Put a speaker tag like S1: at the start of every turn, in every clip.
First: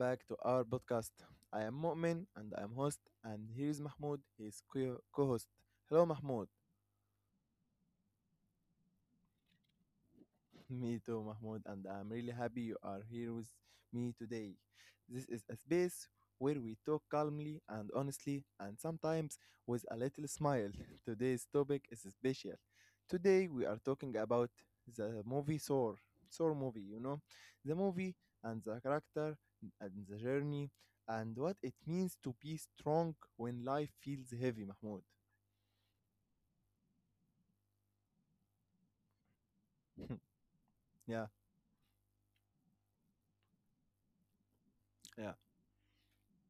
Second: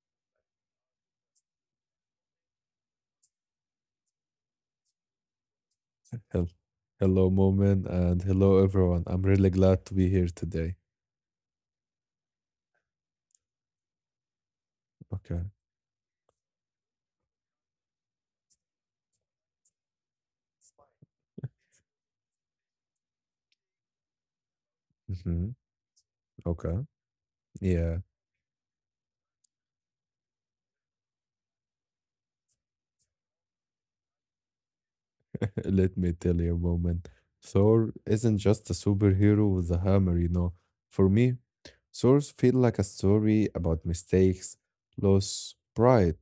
S1: back to our podcast. I am Mu'min and I am host, and here is Mahmoud, his co host. Hello, Mahmoud.
S2: Hel- Hello, Moment, and hello, everyone. I'm really glad to be here today.
S1: Me too, Mahmoud, and I'm really happy you are here with me today. This is
S2: Okay.
S1: a space where we talk calmly and honestly, and sometimes with a little smile. Today's topic is special. Today we are talking about the movie
S2: hmm
S1: Soar, Soar movie,
S2: Okay.
S1: you know, the movie
S2: Yeah.
S1: and the character and the journey and what it means to be strong when life feels heavy, Mahmoud.
S2: Let me tell you, Moment. Thor isn't just a superhero with a hammer, you know.
S1: Yeah,
S2: For me, Thor's feel like a story about mistakes,
S1: yeah,
S2: loss, pride,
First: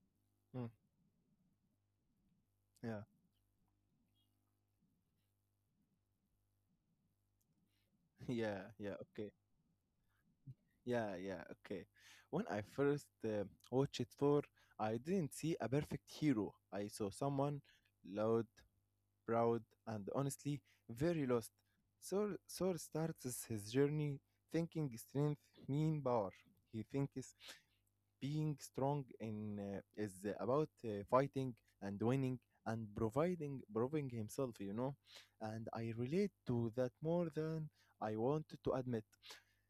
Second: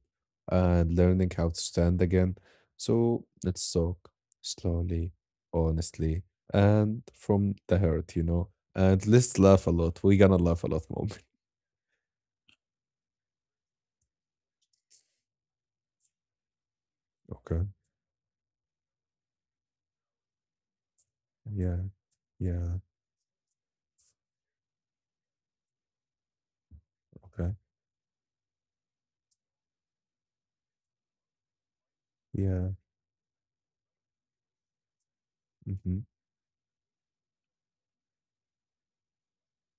S1: mm,
S2: and learning how to stand again.
S1: yeah,
S2: So let's talk slowly, honestly, and from the heart, you know.
S1: yeah, yeah.
S2: And
S1: Okay.
S2: let's laugh a lot. We're gonna laugh a lot, Moment.
S1: Yeah, yeah, okay. When I first watched Thor, I didn't see a perfect hero. I saw
S2: Okay.
S1: someone loud, proud, and honestly very lost.
S2: Yeah.
S1: Thor,
S2: Yeah,
S1: Thor starts his journey thinking strength mean power. He thinks
S2: okay.
S1: being strong in is about fighting and winning
S2: Yeah,
S1: and providing proving himself. And I
S2: mhm.
S1: relate to that more than I want to admit.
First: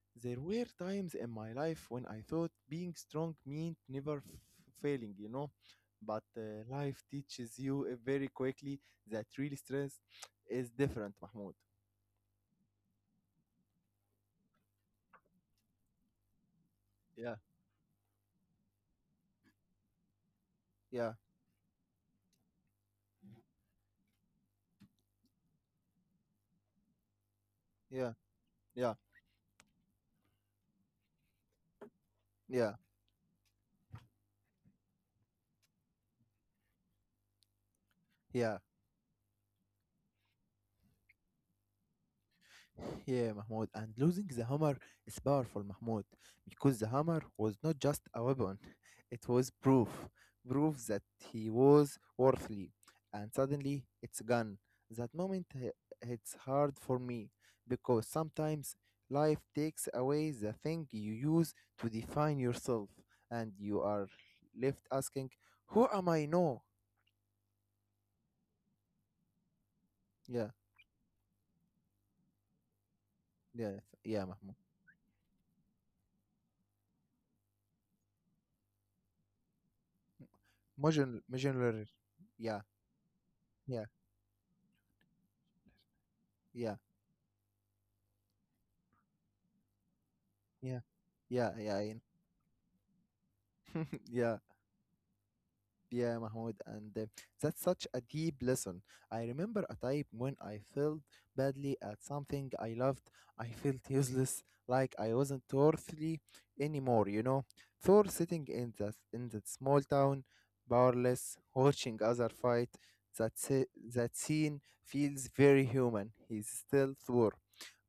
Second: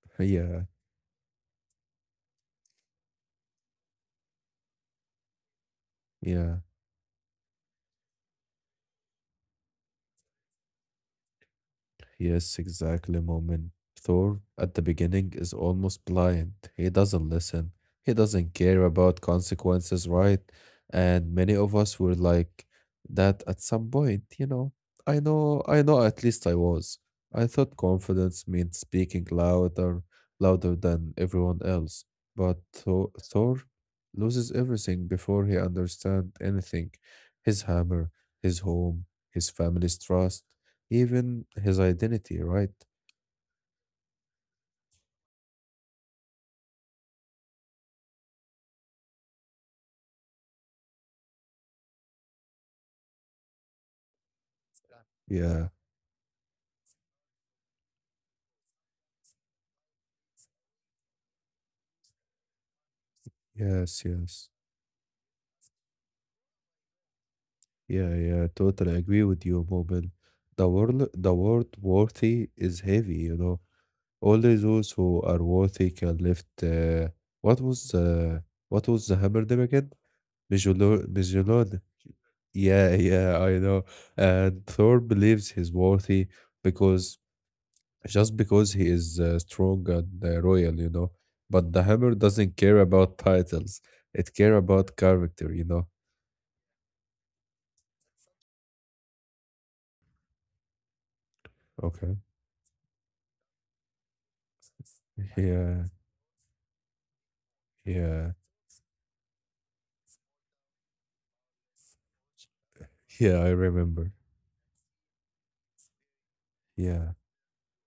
S1: There
S2: Yeah,
S1: were times in my life when I thought being strong meant never failing. But
S2: yeah.
S1: uh, life teaches you very quickly that real strength is different, Mahmoud.
S2: Yes, exactly, Moment. Thor at the beginning is almost blind. He doesn't
S1: Yeah,
S2: listen. He doesn't care about consequences, right?
S1: yeah,
S2: And many of us were like that at some point. I know, I know, at least I was. I thought
S1: yeah,
S2: confidence meant
S1: yeah,
S2: speaking louder, louder than everyone else. But
S1: yeah,
S2: Thor loses everything before he understands anything. His hammer,
S1: yeah.
S2: his home, his family's trust even his identity, right?
S1: Yeah, Mahmoud, and losing the hammer is powerful, Mahmoud, because the hammer was not just a weapon, it was proof. Proof that he was worthy. And suddenly it's gone. That moment
S2: Yeah,
S1: it's hard for me because sometimes life takes away the thing you use to define yourself, and you
S2: yes,
S1: are
S2: yes.
S1: left asking, "Who am I now?"
S2: Yeah, yeah, totally agree with you, Mobile.
S1: Yeah,
S2: The word worthy is heavy, you know.
S1: yeah, yeah,
S2: Only
S1: Mahmoud.
S2: those who are worthy can lift. What was the? What was the hammer name again? Mjolnir.
S1: Modular,
S2: Mjolnir.
S1: yeah,
S2: Yeah, yeah, I know.
S1: yeah,
S2: And Thor believes he's worthy
S1: yeah.
S2: because just because he is strong and royal,
S1: Yeah,
S2: you know.
S1: yeah,
S2: But
S1: yeah,
S2: the
S1: I
S2: hammer doesn't care about titles; it
S1: yeah,
S2: care about character, you know.
S1: yeah, Mahmoud. And that's such a deep lesson. I remember a time when I felt badly at
S2: Okay.
S1: something I loved. I felt useless, like I wasn't
S2: Yeah,
S1: worthy anymore. You know, Thor
S2: yeah,
S1: sitting in that small town, powerless, watching other fight. That
S2: yeah. I
S1: se-
S2: remember.
S1: that scene feels very human. He's still
S2: Yeah,
S1: Thor,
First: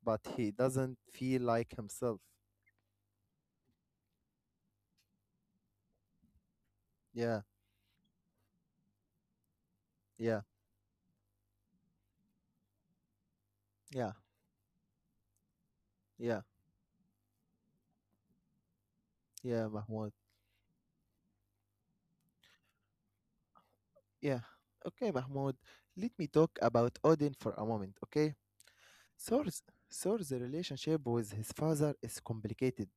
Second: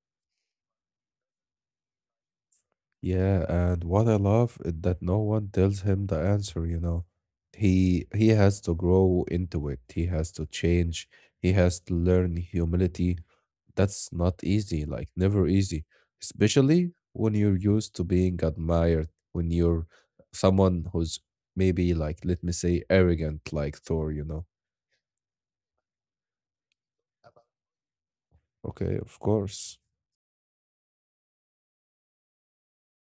S1: but he doesn't feel like himself.
S2: yeah. And what I love is that no one tells him the answer. You know,
S1: Yeah,
S2: he he has to grow into it. He has
S1: yeah,
S2: to change. He has to learn humility. That's
S1: yeah,
S2: not easy, like never easy,
S1: yeah.
S2: especially when you're used to being admired, when
S1: Yeah,
S2: you're
S1: Mahmoud.
S2: someone who's maybe like, let me say, arrogant like Thor, you
S1: Yeah.
S2: know?
S1: Okay, Mahmoud. Let me talk about Odin for a moment, okay?
S2: Okay, of
S1: Thor's,
S2: course.
S1: Thor's relationship with his father is complicated.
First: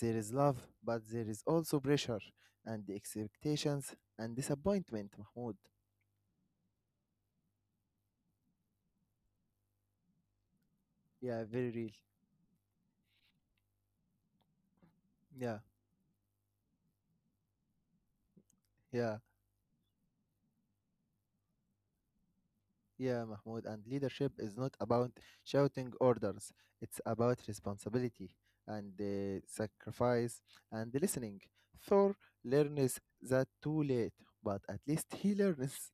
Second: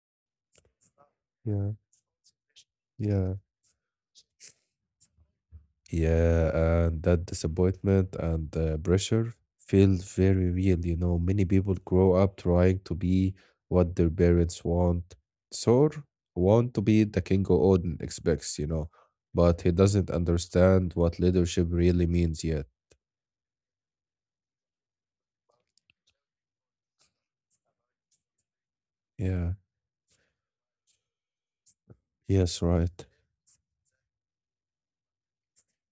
S1: There is love, but there is
S2: Yeah,
S1: also pressure and
S2: yeah.
S1: expectations and disappointment, Mahmoud.
S2: Yeah, and that disappointment and the pressure feels very real. You know,
S1: Yeah,
S2: many
S1: very
S2: people
S1: real.
S2: grow up trying to be what their parents want,
S1: Yeah,
S2: so want to be the King Odin expects, you know,
S1: yeah.
S2: but he doesn't understand what leadership really means yet.
S1: Yeah, Mahmoud, and leadership is not about shouting orders. It's about responsibility and
S2: Yeah,
S1: sacrifice and listening. Thor
S2: yes,
S1: learns
S2: right.
S1: that too late, but at least he learns.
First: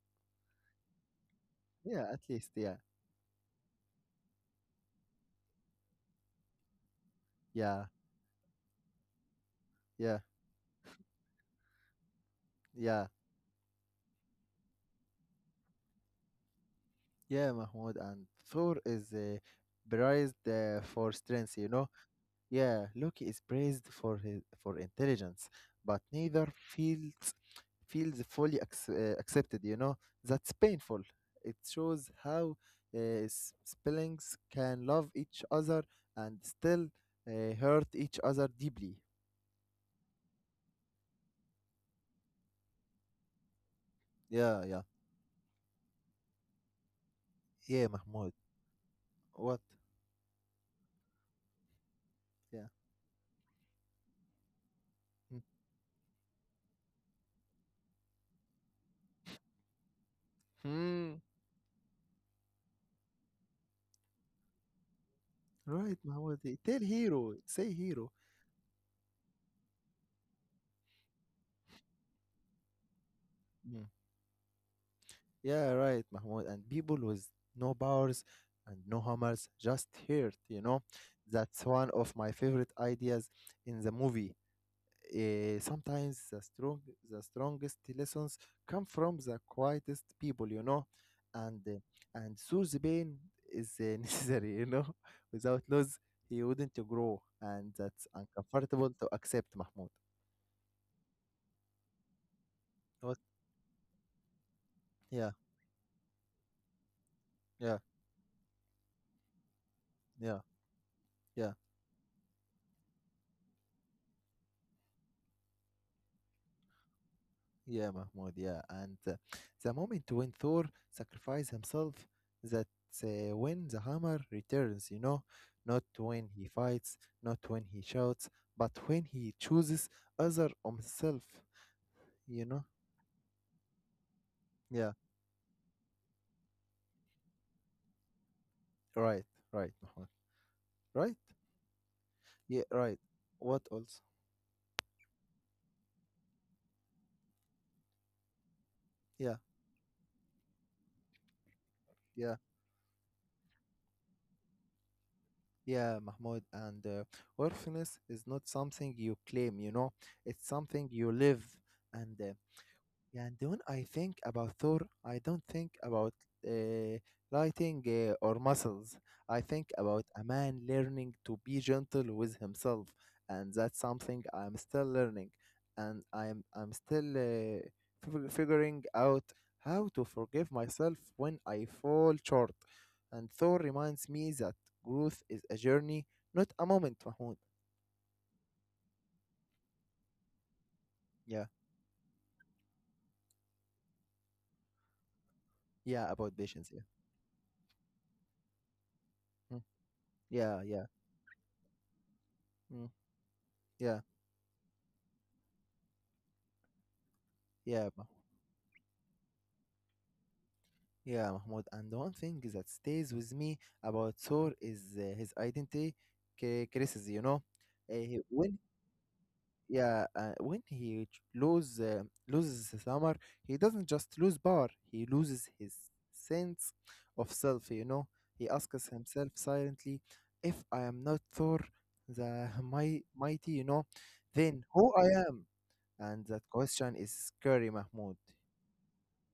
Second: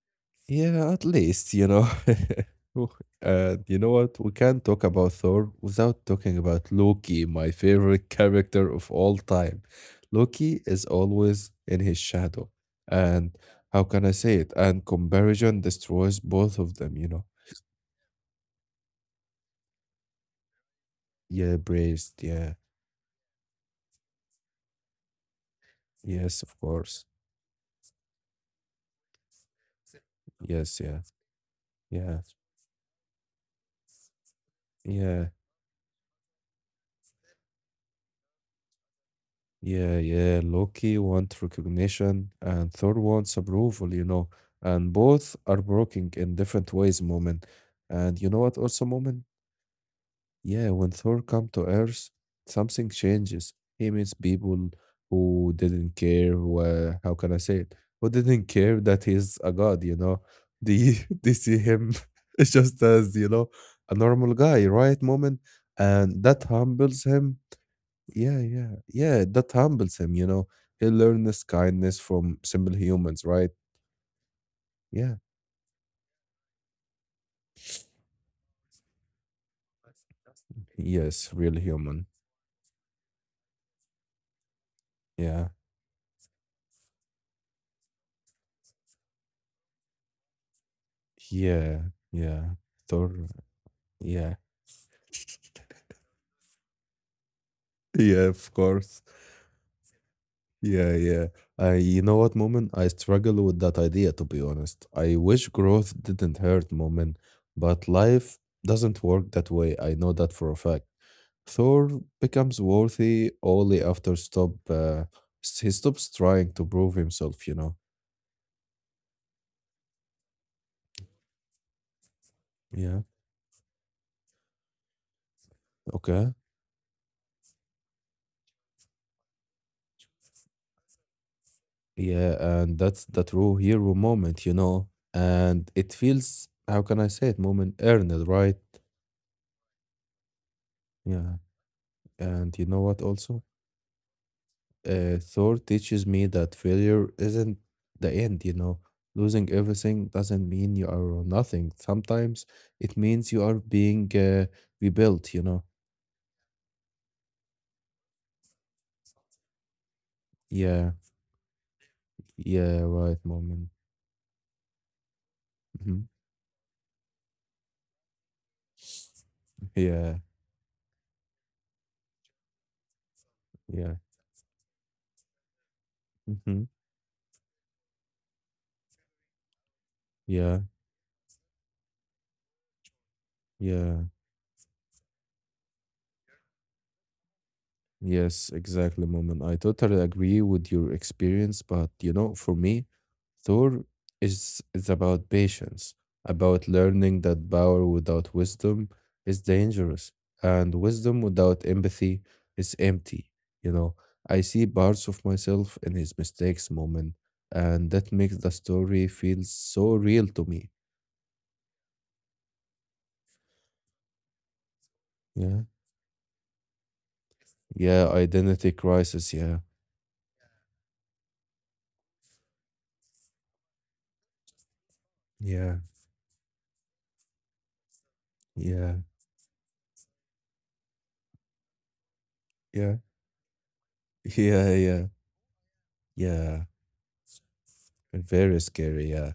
S2: Yeah, at least, you know.
S1: Yeah, at least, yeah,
S2: Ooh, and you know what? We can't talk about Thor without talking about Loki, my
S1: yeah,
S2: favorite character of all time.
S1: yeah,
S2: Loki is always in his shadow.
S1: yeah,
S2: And how can I say it? And comparison destroys both of them, you know.
S1: yeah, Mahmoud. And Thor is prized for strength,
S2: Yeah,
S1: you know.
S2: braced. Yeah.
S1: Yeah, Loki is praised for his for intelligence, but
S2: Yes,
S1: neither
S2: of course.
S1: feels fully accepted. You know that's
S2: Yes,
S1: painful.
S2: yeah.
S1: It shows
S2: Yeah.
S1: how uh, siblings can love
S2: Yeah.
S1: each other and still hurt each other deeply.
S2: Yeah, yeah. Loki wants recognition and Thor wants approval, you know.
S1: Yeah, yeah,
S2: And both are broken in different ways, Moment.
S1: yeah,
S2: And you
S1: Mahmoud.
S2: know what also, Moment?
S1: What?
S2: Yeah, when Thor come to Earth,
S1: Yeah.
S2: something changes. He meets people who didn't care, who, how can I say it? Who didn't care that he's a god, you know. They
S1: Hmm.
S2: they see him just as, you know, a normal guy, right, Moment?
S1: Right,
S2: And that
S1: Mahmoud. Tell
S2: humbles him
S1: hero. Say hero.
S2: yeah, yeah, yeah. That humbles him, you know. He learns kindness from simple humans, right?
S1: Hmm.
S2: Yeah.
S1: Yeah, right, Mahmoud. And people with no powers and no hammers just hurt.
S2: Yes, real
S1: That's one
S2: human.
S1: of my favorite ideas in the movie.
S2: Yeah.
S1: Sometimes the strongest lessons come from the quietest people, you know, and uh,
S2: Yeah.
S1: and
S2: Yeah.
S1: through the
S2: Thor.
S1: pain is
S2: Yeah.
S1: necessary, you know. Without loss, he wouldn't grow, and that's
S2: Yeah, of
S1: uncomfortable
S2: course.
S1: to accept, Mahmoud.
S2: Yeah, yeah. I, you know what, Moment? I
S1: What?
S2: struggle with that idea, to be honest. I
S1: Yeah,
S2: wish growth didn't hurt, Moment,
S1: yeah,
S2: but life doesn't work that way. I know that
S1: yeah,
S2: for a fact.
S1: yeah.
S2: Thor becomes worthy only after he stops trying to prove himself, you know.
S1: Yeah, Mahmoud, yeah. And the moment when Thor sacrifices himself,
S2: Yeah,
S1: that's when the hammer returns, you know? Not when
S2: okay.
S1: he fights, not when he shouts, but when he chooses other himself, you
S2: Yeah,
S1: know?
S2: and that's the true hero moment, you
S1: Yeah,
S2: know. And it feels how can I say it, moment earned, right?
S1: right, right, Mahmoud. Right?
S2: Yeah. And
S1: Yeah,
S2: you know
S1: right.
S2: what also?
S1: What else?
S2: Thor teaches me that failure isn't the end, you know.
S1: Yeah,
S2: Losing everything doesn't mean you are nothing.
S1: yeah,
S2: Sometimes it means you are being rebuilt, you know.
S1: yeah, Mahmoud. And orphaness is not something you claim, you know? It's something
S2: Yeah.
S1: you live. And
S2: Yeah, right,
S1: Yeah, and when
S2: moment.
S1: I think about Thor, I don't think
S2: Mhm.
S1: about uh, lighting or muscles. I think about
S2: Yeah,
S1: a man learning to be gentle with himself, and that's
S2: yeah.
S1: something I'm still learning, and I'm
S2: Mhm.
S1: I'm still figuring out how to forgive
S2: Yeah,
S1: myself when I fall short. And Thor
S2: yeah.
S1: reminds me that growth is a journey, not a moment, Mahmoud.
S2: Yes, exactly, Moment. I totally agree with your
S1: Yeah,
S2: experience, but you know, for me, Thor is about patience,
S1: yeah, about patience.
S2: about
S1: Yeah,
S2: learning that power without wisdom is
S1: mm,
S2: dangerous,
S1: yeah,
S2: and
S1: yeah,
S2: wisdom without empathy is
S1: mm,
S2: empty. You know,
S1: yeah,
S2: I see parts of myself in his mistakes, Moment,
S1: yeah.
S2: and that makes the story feel so real to me.
S1: Yeah, Mahmoud. And one thing that stays with me about Thor is his
S2: Yeah.
S1: identity crisis. You know, Uh,
S2: Yeah,
S1: he- when
S2: identity crisis, yeah.
S1: yeah, when he loses his hammer, he doesn't just lose power. He loses his
S2: Yeah.
S1: sense of self. You know, he asks
S2: Yeah,
S1: himself silently, "If I am not Thor, the
S2: yeah,
S1: my mighty, then
S2: yeah,
S1: who
S2: yeah,
S1: I am?" And that
S2: yeah.
S1: question is scary, Mahmoud.
S2: Very scary, yeah.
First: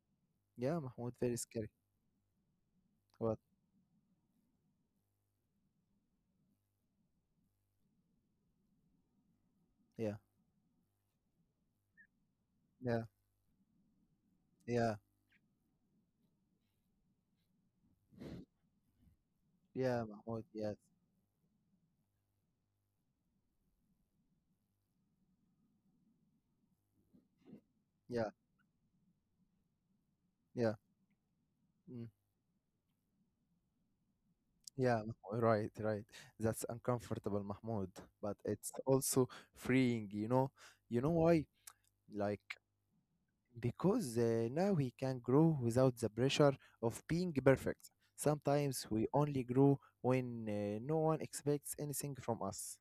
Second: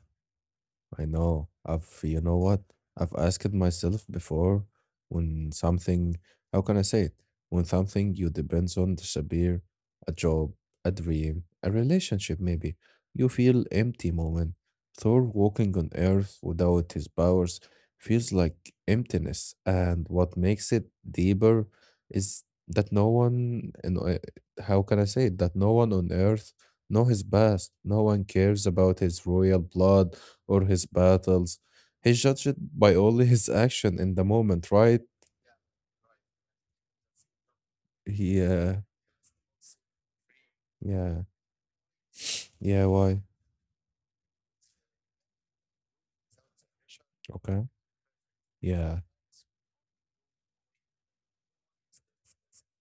S1: Yeah,
S2: I
S1: Mahmoud, very
S2: know.
S1: scary.
S2: I've, you know what? I've
S1: What?
S2: asked myself before when something, how can I say it? When something you depends on disappear,
S1: Yeah,
S2: a job, a dream, a relationship maybe,
S1: yeah,
S2: you feel empty moment.
S1: yeah.
S2: Thor walking on earth without his powers feels like emptiness.
S1: Yeah,
S2: And what
S1: Mahmoud.
S2: makes
S1: Yes.
S2: it deeper is that no one, and how can I say it? That no one on earth know his past. No one
S1: Yeah.
S2: cares about his royal blood
S1: Yeah.
S2: or
S1: yeah،
S2: his battles.
S1: mm.
S2: He's judged by only his action in the moment,
S1: Yeah.
S2: right?
S1: Mahmoud, right. Right. That's uncomfortable, Mahmoud. But
S2: He,
S1: it's also freeing. You know. You know
S2: yeah,
S1: why? Like
S2: yeah, why?
S1: because now we can grow without the pressure of being
S2: Okay,
S1: perfect. Sometimes
S2: yeah.
S1: we only grow when no one expects anything from us.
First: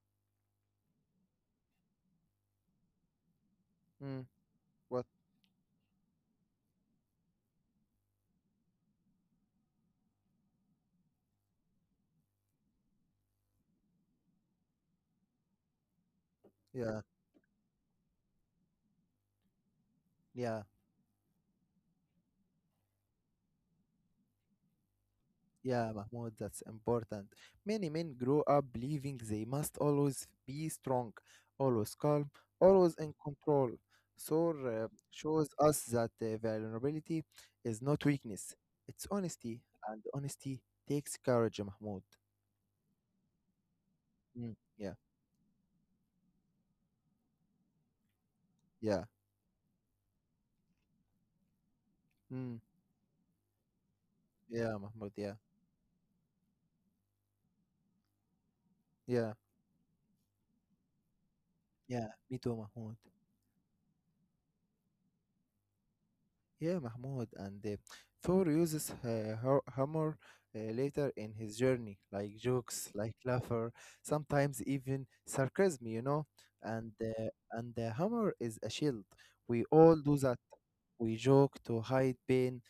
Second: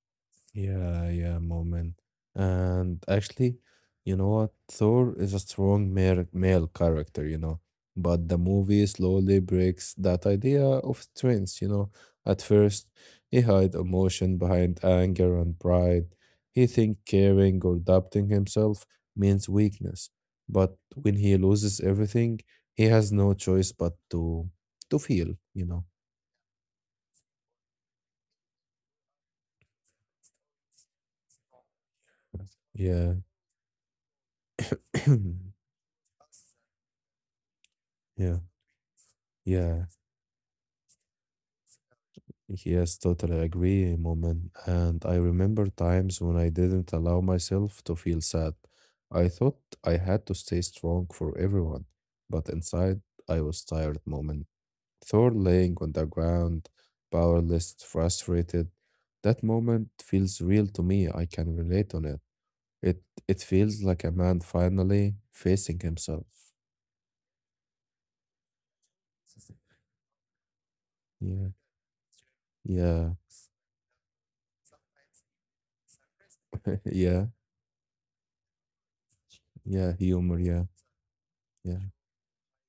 S2: Yeah, yeah, moment. And actually, you
S1: Mm.
S2: know what?
S1: What?
S2: Thor is a strong male character, you know, but the movie slowly breaks that idea of strength, you know. At first, he hide emotion behind anger and pride. He think
S1: Yeah.
S2: caring or doubting himself means weakness.
S1: Yeah.
S2: But when he loses everything, he has no choice but to feel, you know.
S1: Yeah, Mahmoud, that's important. Many men grow up believing they must always be strong, always calm, always in
S2: Yeah.
S1: control. So shows us that vulnerability is not
S2: Yeah.
S1: weakness, it's honesty,
S2: Yeah.
S1: and honesty takes courage, Mahmoud.
S2: Yes, totally agree, Moment.
S1: Mm, yeah,
S2: And I remember times when I didn't allow myself to feel sad.
S1: yeah,
S2: I thought I had to stay strong for everyone, but
S1: mm,
S2: inside I was tired, Moment.
S1: yeah, Mahmoud,
S2: Thor
S1: yeah,
S2: laying on the ground, powerless, frustrated.
S1: yeah,
S2: That moment feels real to me. I can relate on
S1: yeah,
S2: it.
S1: me too, Mahmoud.
S2: It it feels like a man finally facing himself.
S1: Yeah, Mahmoud. And Thor uses her hammer later in
S2: Yeah,
S1: his journey, like jokes,
S2: yeah,
S1: like laughter, sometimes even sarcasm. And
S2: yeah,
S1: uh, and the hammer is a shield. We
S2: yeah,
S1: all do that.
S2: humor, yeah,
S1: We joke
S2: yeah,
S1: to hide pain,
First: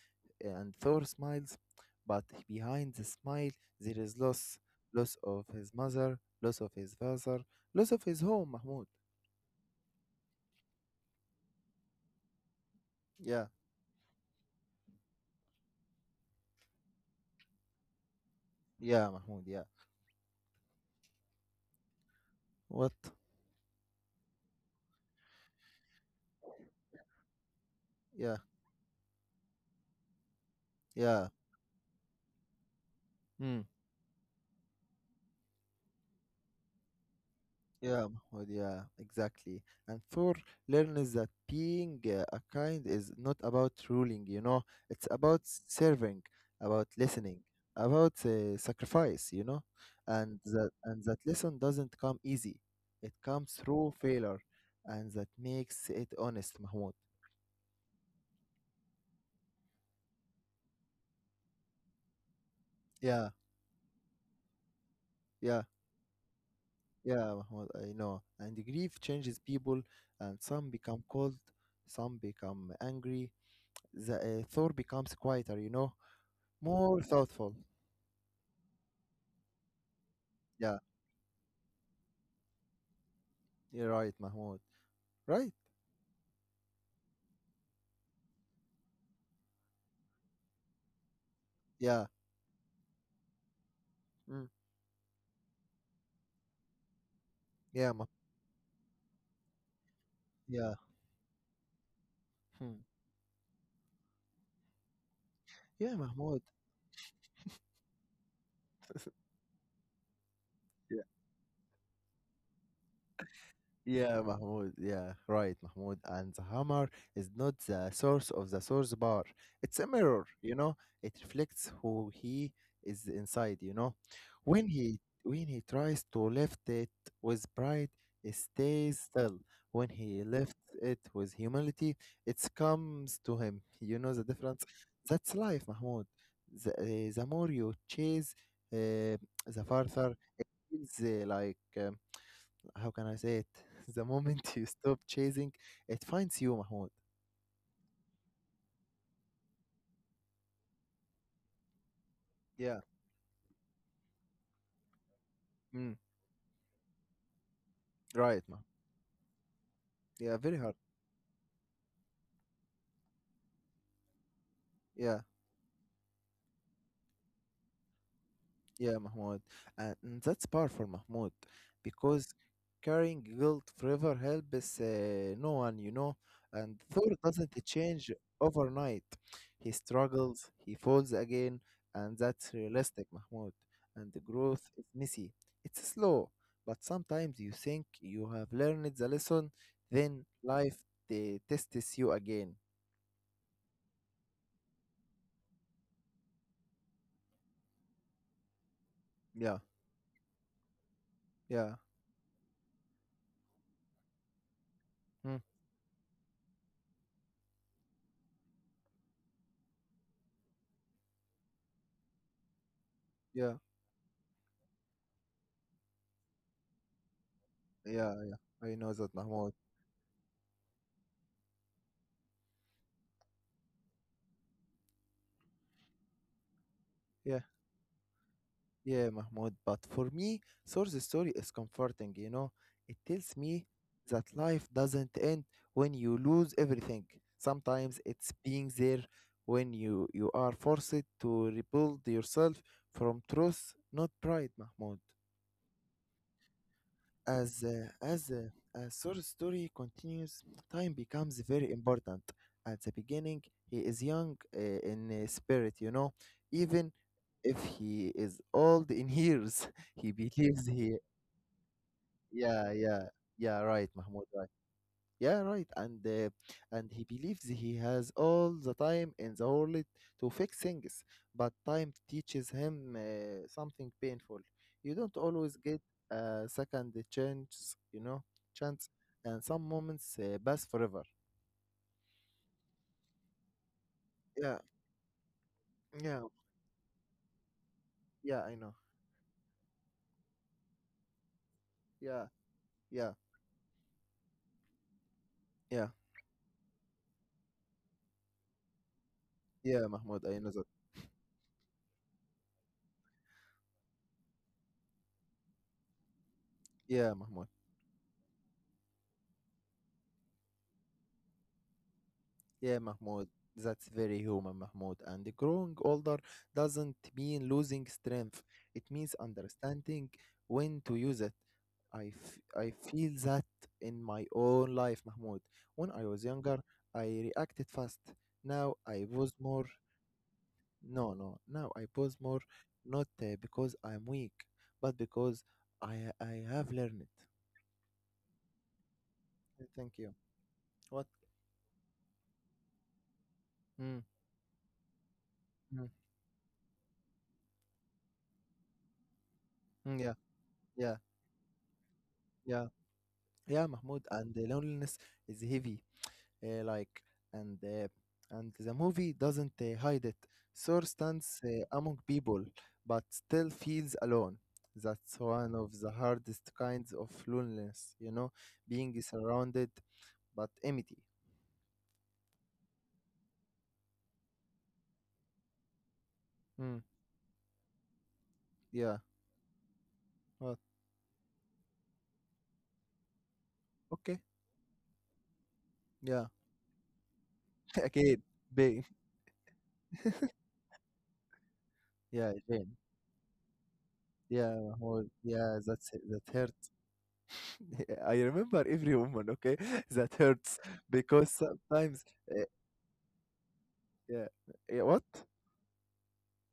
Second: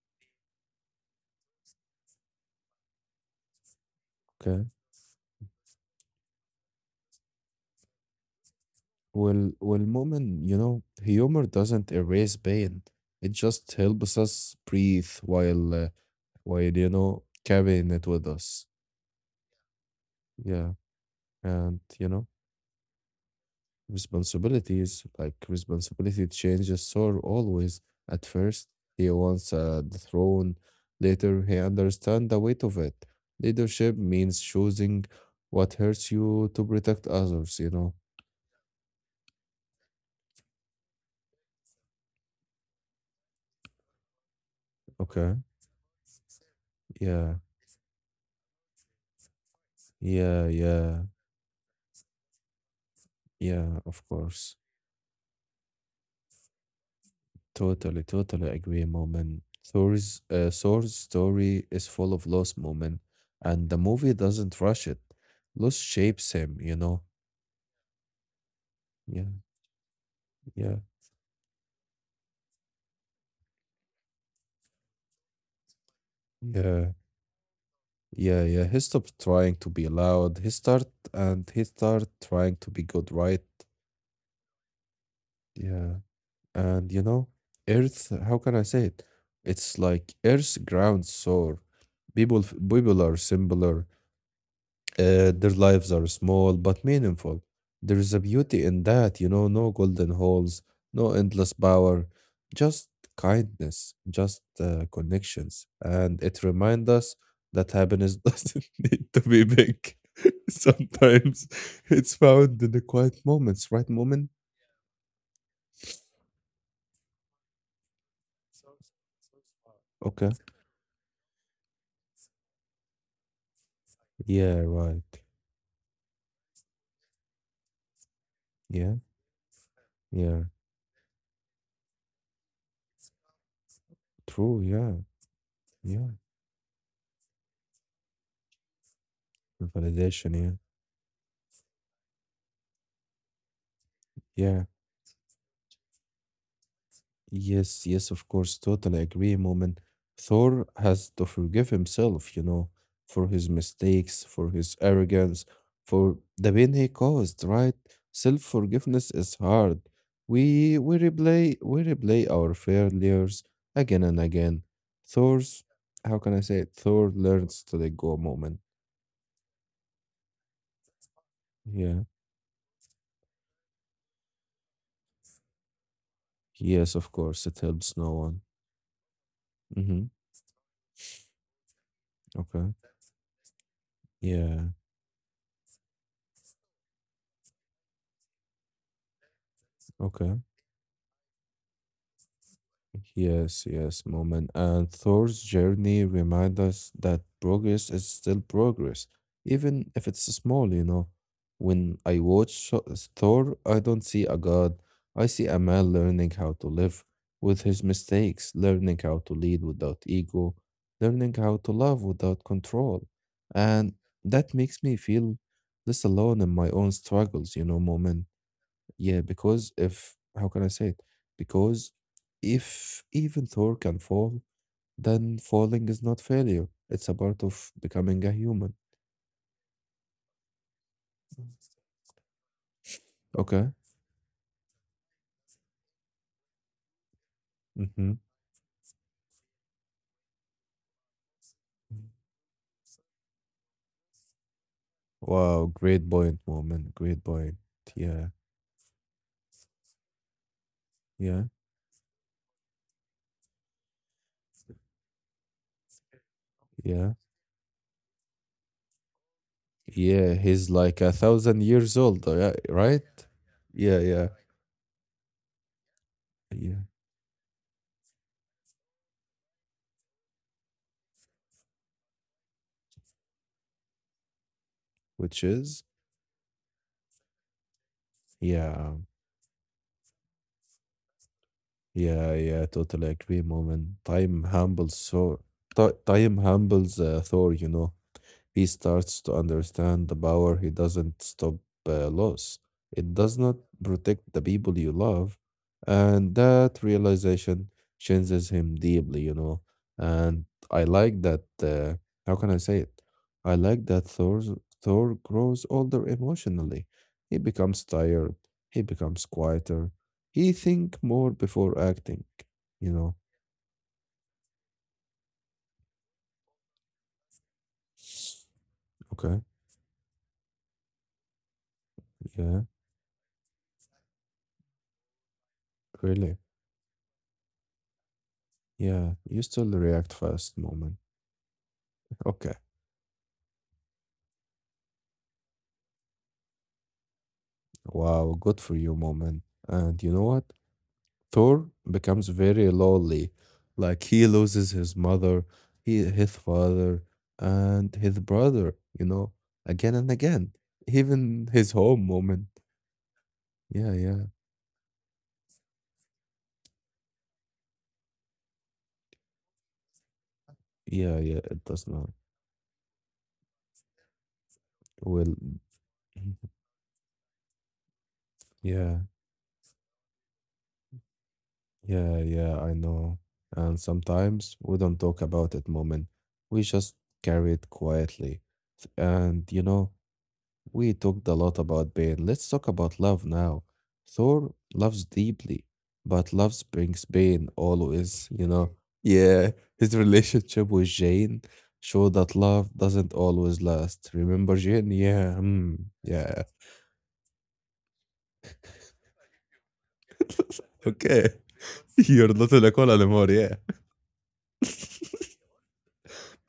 S1: and Thor smiles, but behind the smile there is loss,
S2: okay.
S1: loss of his mother, loss of his father, loss of his home, Mahmoud.
S2: Well, well, Mumin, you know, humor doesn't erase pain. It
S1: Yeah,
S2: just helps us breathe while, you know, carrying it with us.
S1: yeah, Mahmoud. Yeah.
S2: Yeah. And, you know,
S1: What?
S2: responsibilities, like responsibility changes Sor always. At
S1: Yeah,
S2: first, he wants the throne.
S1: yeah.
S2: Later, he understands the weight of it. Leadership means choosing what hurts you to protect others, you know.
S1: Yeah, Mahmoud, yeah, exactly. And four learns that being a kind is not about ruling, you know, it's
S2: Okay.
S1: about serving, about
S2: Yeah.
S1: listening, about sacrifice, you know, and
S2: Yeah.
S1: that and
S2: Yeah.
S1: that lesson doesn't come easy. It comes
S2: Yeah.
S1: through
S2: Of
S1: failure,
S2: course.
S1: and that makes it honest, Mahmoud.
S2: Totally, totally agree, Moment. Thor's story is full of loss, Moment,
S1: Yeah,
S2: and the movie doesn't rush it.
S1: yeah,
S2: Loss shapes him, you know?
S1: yeah, Mahmoud, I know. And grief
S2: Yeah,
S1: changes people, and some
S2: yeah,
S1: become cold, some become angry. The Thor becomes quieter,
S2: yeah,
S1: more thoughtful.
S2: yeah, yeah. He stopped trying to be loud. He
S1: Yeah,
S2: start and he start trying to be good, right?
S1: you're right, Mahmoud. Right?
S2: Yeah, and you know, Earth. How can I say it? It's like Earth ground Thor.
S1: Yeah.
S2: People, people are similar.
S1: Mm.
S2: Their lives are small but meaningful.
S1: Yeah,
S2: There is a beauty in that, you know, no golden holes,
S1: Yeah.
S2: no endless power,
S1: Hmm.
S2: just kindness, just connections.
S1: Yeah,
S2: And
S1: Mahmoud.
S2: it reminds us that happiness doesn't need to be big. Sometimes it's found in the quiet moments, right,
S1: Yeah,
S2: moment?
S1: Mahmoud. Yeah, right, Mahmoud. And the hammer is not the source of the source bar. It's a mirror,
S2: Okay.
S1: you know. It reflects who he is inside.
S2: Yeah,
S1: When he
S2: right.
S1: when he tries to lift it with pride, it
S2: Yeah,
S1: stays still. When he
S2: yeah.
S1: lifts it with humility, it comes to him. You know the difference?
S2: True, yeah,
S1: That's life, Mahmoud.
S2: yeah.
S1: The more you chase, uh, the farther
S2: Validation, yeah.
S1: it's eh, like. How can I say it? The moment you
S2: Yeah.
S1: stop chasing, it finds you, Mahmoud.
S2: Yes, yes, of course, totally agree, Moment. Thor has to forgive himself, you know,
S1: Yeah.
S2: for his mistakes, for his arrogance,
S1: Mm.
S2: for the pain he caused, right?
S1: Right, man.
S2: Self-forgiveness is hard.
S1: Yeah, very hard.
S2: We replay our failures again and again.
S1: Yeah.
S2: Thor's, how can I say it? Thor learns to let go moment.
S1: Yeah, Mahmoud. And that's powerful, Mahmoud,
S2: Yeah.
S1: because carrying guilt forever helps no one. And
S2: Yes,
S1: Thor
S2: of course,
S1: doesn't
S2: it helps
S1: change
S2: no one.
S1: overnight. He
S2: Mm-hmm.
S1: struggles, he falls again, and that's
S2: Okay.
S1: realistic, Mahmoud. And the growth
S2: Yeah.
S1: is messy. It's slow, but sometimes you think you have learned the lesson, then
S2: Okay.
S1: life tests you again.
S2: Yes, yes, moment. And Thor's journey reminds us that progress is still progress,
S1: Yeah,
S2: even if it's small, you know.
S1: yeah,
S2: When I watch Thor, I don't see a god. I
S1: mm,
S2: see a man learning how to live with his mistakes, learning how to lead without ego, learning how to love without control.
S1: yeah,
S2: And that makes me feel less alone in my own struggles, you know,
S1: yeah,
S2: moment.
S1: yeah. I know that,
S2: Yeah,
S1: Mahmoud.
S2: because if, how can I say it? Because if even Thor can fall, then falling is not failure. It's a
S1: Yeah.
S2: part of becoming a human.
S1: Yeah, Mahmoud, but for me, Source Story is comforting. It tells me
S2: Okay.
S1: that life doesn't end when you lose everything. Sometimes
S2: Mm-hmm.
S1: it's being there when you are forced to rebuild yourself from truth, not pride, Mahmoud.
S2: Wow, great point, moment. Great point.
S1: As uh, as
S2: Yeah,
S1: uh, as Thor's story continues, time becomes
S2: yeah,
S1: very important. At the beginning, he is young in spirit. Even
S2: yeah.
S1: if he is old in years, he
S2: Yeah,
S1: believes
S2: he's
S1: he.
S2: like a thousand years old, yeah,
S1: Yeah,
S2: right?
S1: yeah, yeah. Right,
S2: Yeah,
S1: Mahmoud.
S2: yeah,
S1: Right. Yeah, right. And uh,
S2: yeah.
S1: and he believes he has all the time in the world to fix things, but time teaches him something painful. You don't
S2: Which
S1: always get
S2: is,
S1: a second chance,
S2: yeah,
S1: and some moments pass forever.
S2: yeah, yeah. Totally agree, moment.
S1: Yeah, yeah,
S2: Time humbles Thor, you know.
S1: yeah. I
S2: He
S1: know.
S2: starts to understand the power he doesn't stop
S1: Yeah,
S2: loss.
S1: yeah,
S2: It does not protect the people you love.
S1: yeah,
S2: And that realization changes him deeply, you know.
S1: yeah, Mahmoud. I
S2: And
S1: know that.
S2: I like that. How can I say it? I like that Thor grows older emotionally.
S1: Yeah,
S2: He
S1: Mahmoud.
S2: becomes tired. He becomes quieter. He think more before acting,
S1: Yeah,
S2: you know.
S1: Mahmoud, that's very human, Mahmoud. And growing older doesn't mean losing strength. It means
S2: Okay,
S1: understanding when to use it. I, f-
S2: yeah,
S1: I feel that in my own life, Mahmoud. When I was
S2: really.
S1: younger, I reacted fast. Now I
S2: Yeah,
S1: pause
S2: you
S1: more.
S2: still react fast, moment.
S1: No, no. Now I pause more,
S2: Okay.
S1: not because I'm weak, but because I have learned.
S2: Wow, good for you, mom. Man.
S1: Thank
S2: And
S1: you.
S2: you know what?
S1: What?
S2: Thor becomes very lonely.
S1: Mm,
S2: Like he loses his mother,
S1: mm,
S2: he, his father, and his brother, you know,
S1: mm,
S2: again
S1: yeah,
S2: and again.
S1: yeah,
S2: Even his home moment.
S1: yeah. Yeah,
S2: Yeah,
S1: Mahmoud,
S2: yeah.
S1: and the loneliness is heavy, like, and uh, and the movie doesn't hide it. Thor
S2: Yeah,
S1: stands
S2: yeah. It does
S1: among
S2: not.
S1: people, but still feels alone. That's
S2: Well,
S1: one of the hardest kinds of loneliness, being
S2: yeah,
S1: surrounded but empty.
S2: yeah, yeah, I know. And sometimes we don't talk about it, moment. We
S1: Mm,
S2: just carry it quietly.
S1: yeah.
S2: And you know,
S1: What?
S2: we talked a lot about pain. Let's talk about love now.
S1: Okay.
S2: Thor loves deeply,
S1: Yeah.
S2: but love brings pain
S1: Again,
S2: always, you know.
S1: big.
S2: Yeah, his relationship with Jane showed
S1: Yeah,
S2: that love
S1: again.
S2: doesn't always last.
S1: Yeah,
S2: Remember Jane?
S1: Mahmoud.
S2: Yeah,
S1: Yeah,
S2: hmm,
S1: that's it. That
S2: yeah.
S1: hurts. I remember every woman. Okay, that hurts because
S2: Okay,
S1: sometimes.
S2: you're not in a call anymore. Yeah,
S1: Yeah. Yeah, what?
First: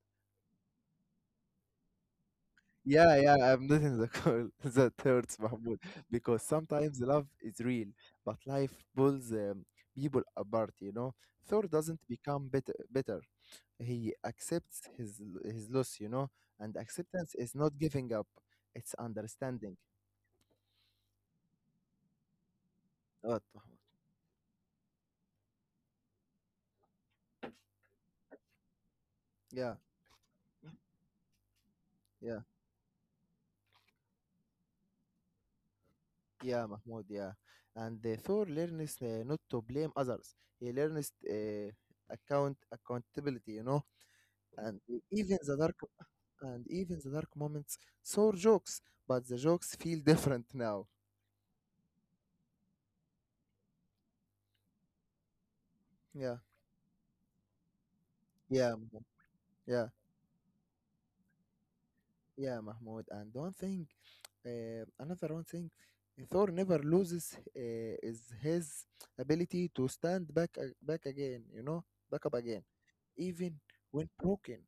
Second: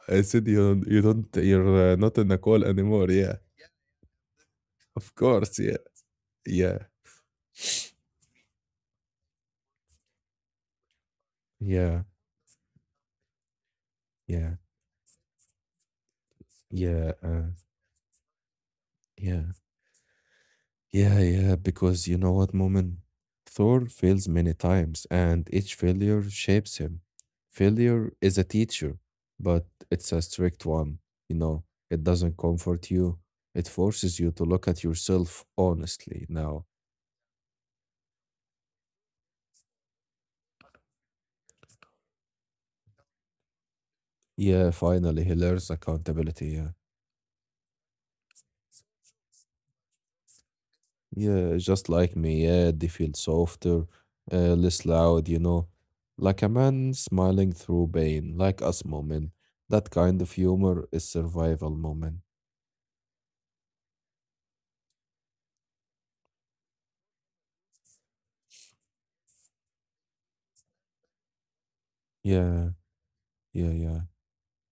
S2: I said you're not in a call anymore.
S1: Yeah,
S2: Yeah,
S1: yeah, I'm not in the call. That
S2: of
S1: hurts,
S2: course. Yeah,
S1: Mahmoud. Because
S2: yeah,
S1: sometimes love is real, but life pulls people apart. Thor doesn't
S2: yeah,
S1: become better. He
S2: yeah,
S1: accepts his loss, and
S2: yeah,
S1: acceptance is not giving up. It's
S2: yeah.
S1: understanding.
S2: Yeah, yeah, because you know what, Moment,
S1: What, Mahmoud?
S2: Thor fails many times, and each failure shapes him. Failure is a teacher, but
S1: Yeah,
S2: it's a strict one. You know, it doesn't
S1: yeah,
S2: comfort you, it forces you to look at yourself honestly now.
S1: yeah, Mahmoud, yeah. And Thor learns not to blame others. He learns accountability, you know.
S2: Yeah,
S1: and e,
S2: finally, he
S1: even the
S2: learns
S1: dark
S2: accountability.
S1: and
S2: Yeah,
S1: even the dark moments saw jokes, but the jokes feel different now.
S2: yeah, just like me. Yeah, they feel softer, less loud, you know,
S1: Yeah,
S2: like a man smiling through pain, like
S1: yeah,
S2: us,
S1: Mahmoud.
S2: Moment. That
S1: Yeah,
S2: kind of humor is survival, Moment.
S1: yeah, Mahmoud. And one thing, another one thing, Thor never loses is his ability to stand back a- back again. You know, back up again,
S2: Yeah,
S1: even
S2: yeah, yeah,
S1: when broken.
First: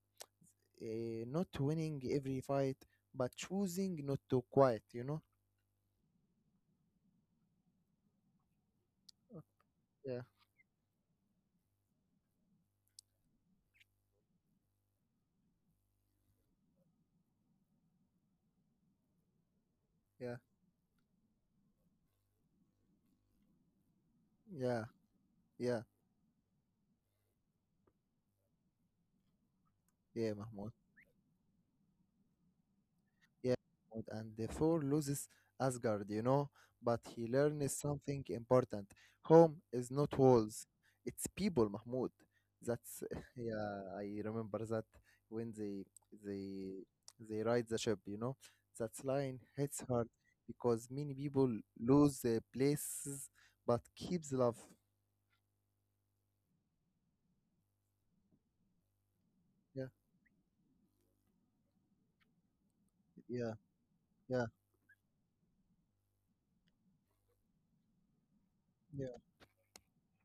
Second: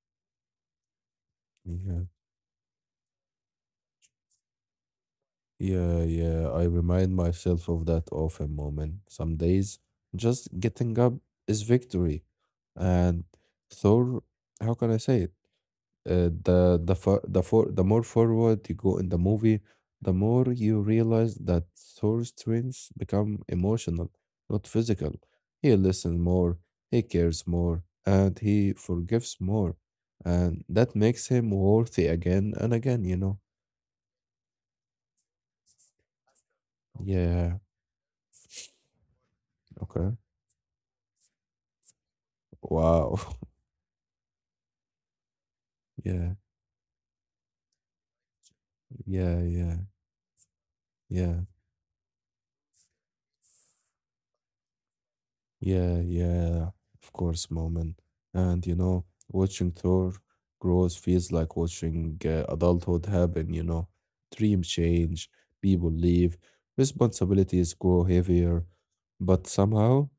S1: Not
S2: yeah,
S1: winning every fight, but choosing not to quit. You know.
S2: yeah, yeah. I remind myself of that often moment. Some days,
S1: Yeah,
S2: just getting up is victory. And Thor, how can I say it? The more forward you go in the movie, the
S1: yeah,
S2: more you realize that Thor's strengths become emotional, not
S1: yeah,
S2: physical. He
S1: yeah,
S2: listens more, he cares more, and he forgives more,
S1: yeah,
S2: and
S1: Mahmoud.
S2: that makes him worthy again and again, you know.
S1: Yeah, Mahmoud, and the Thor loses Asgard, you know, but he
S2: Yeah.
S1: learns something important. Home is
S2: Okay.
S1: not walls, it's people, Mahmoud. That's
S2: Wow.
S1: yeah, I remember that when they
S2: Yeah.
S1: they they ride the ship, you know. That line
S2: Yeah. Yeah.
S1: hits hard because many
S2: Yeah.
S1: people lose their places but keeps love.
S2: Yeah. Yeah. Of course, moment. And you know, watching
S1: Yeah,
S2: Thor grows feels like watching adulthood
S1: yeah,
S2: happen, you know.
S1: yeah,
S2: Dreams change, people leave, responsibilities grow heavier,
S1: yeah,
S2: but somehow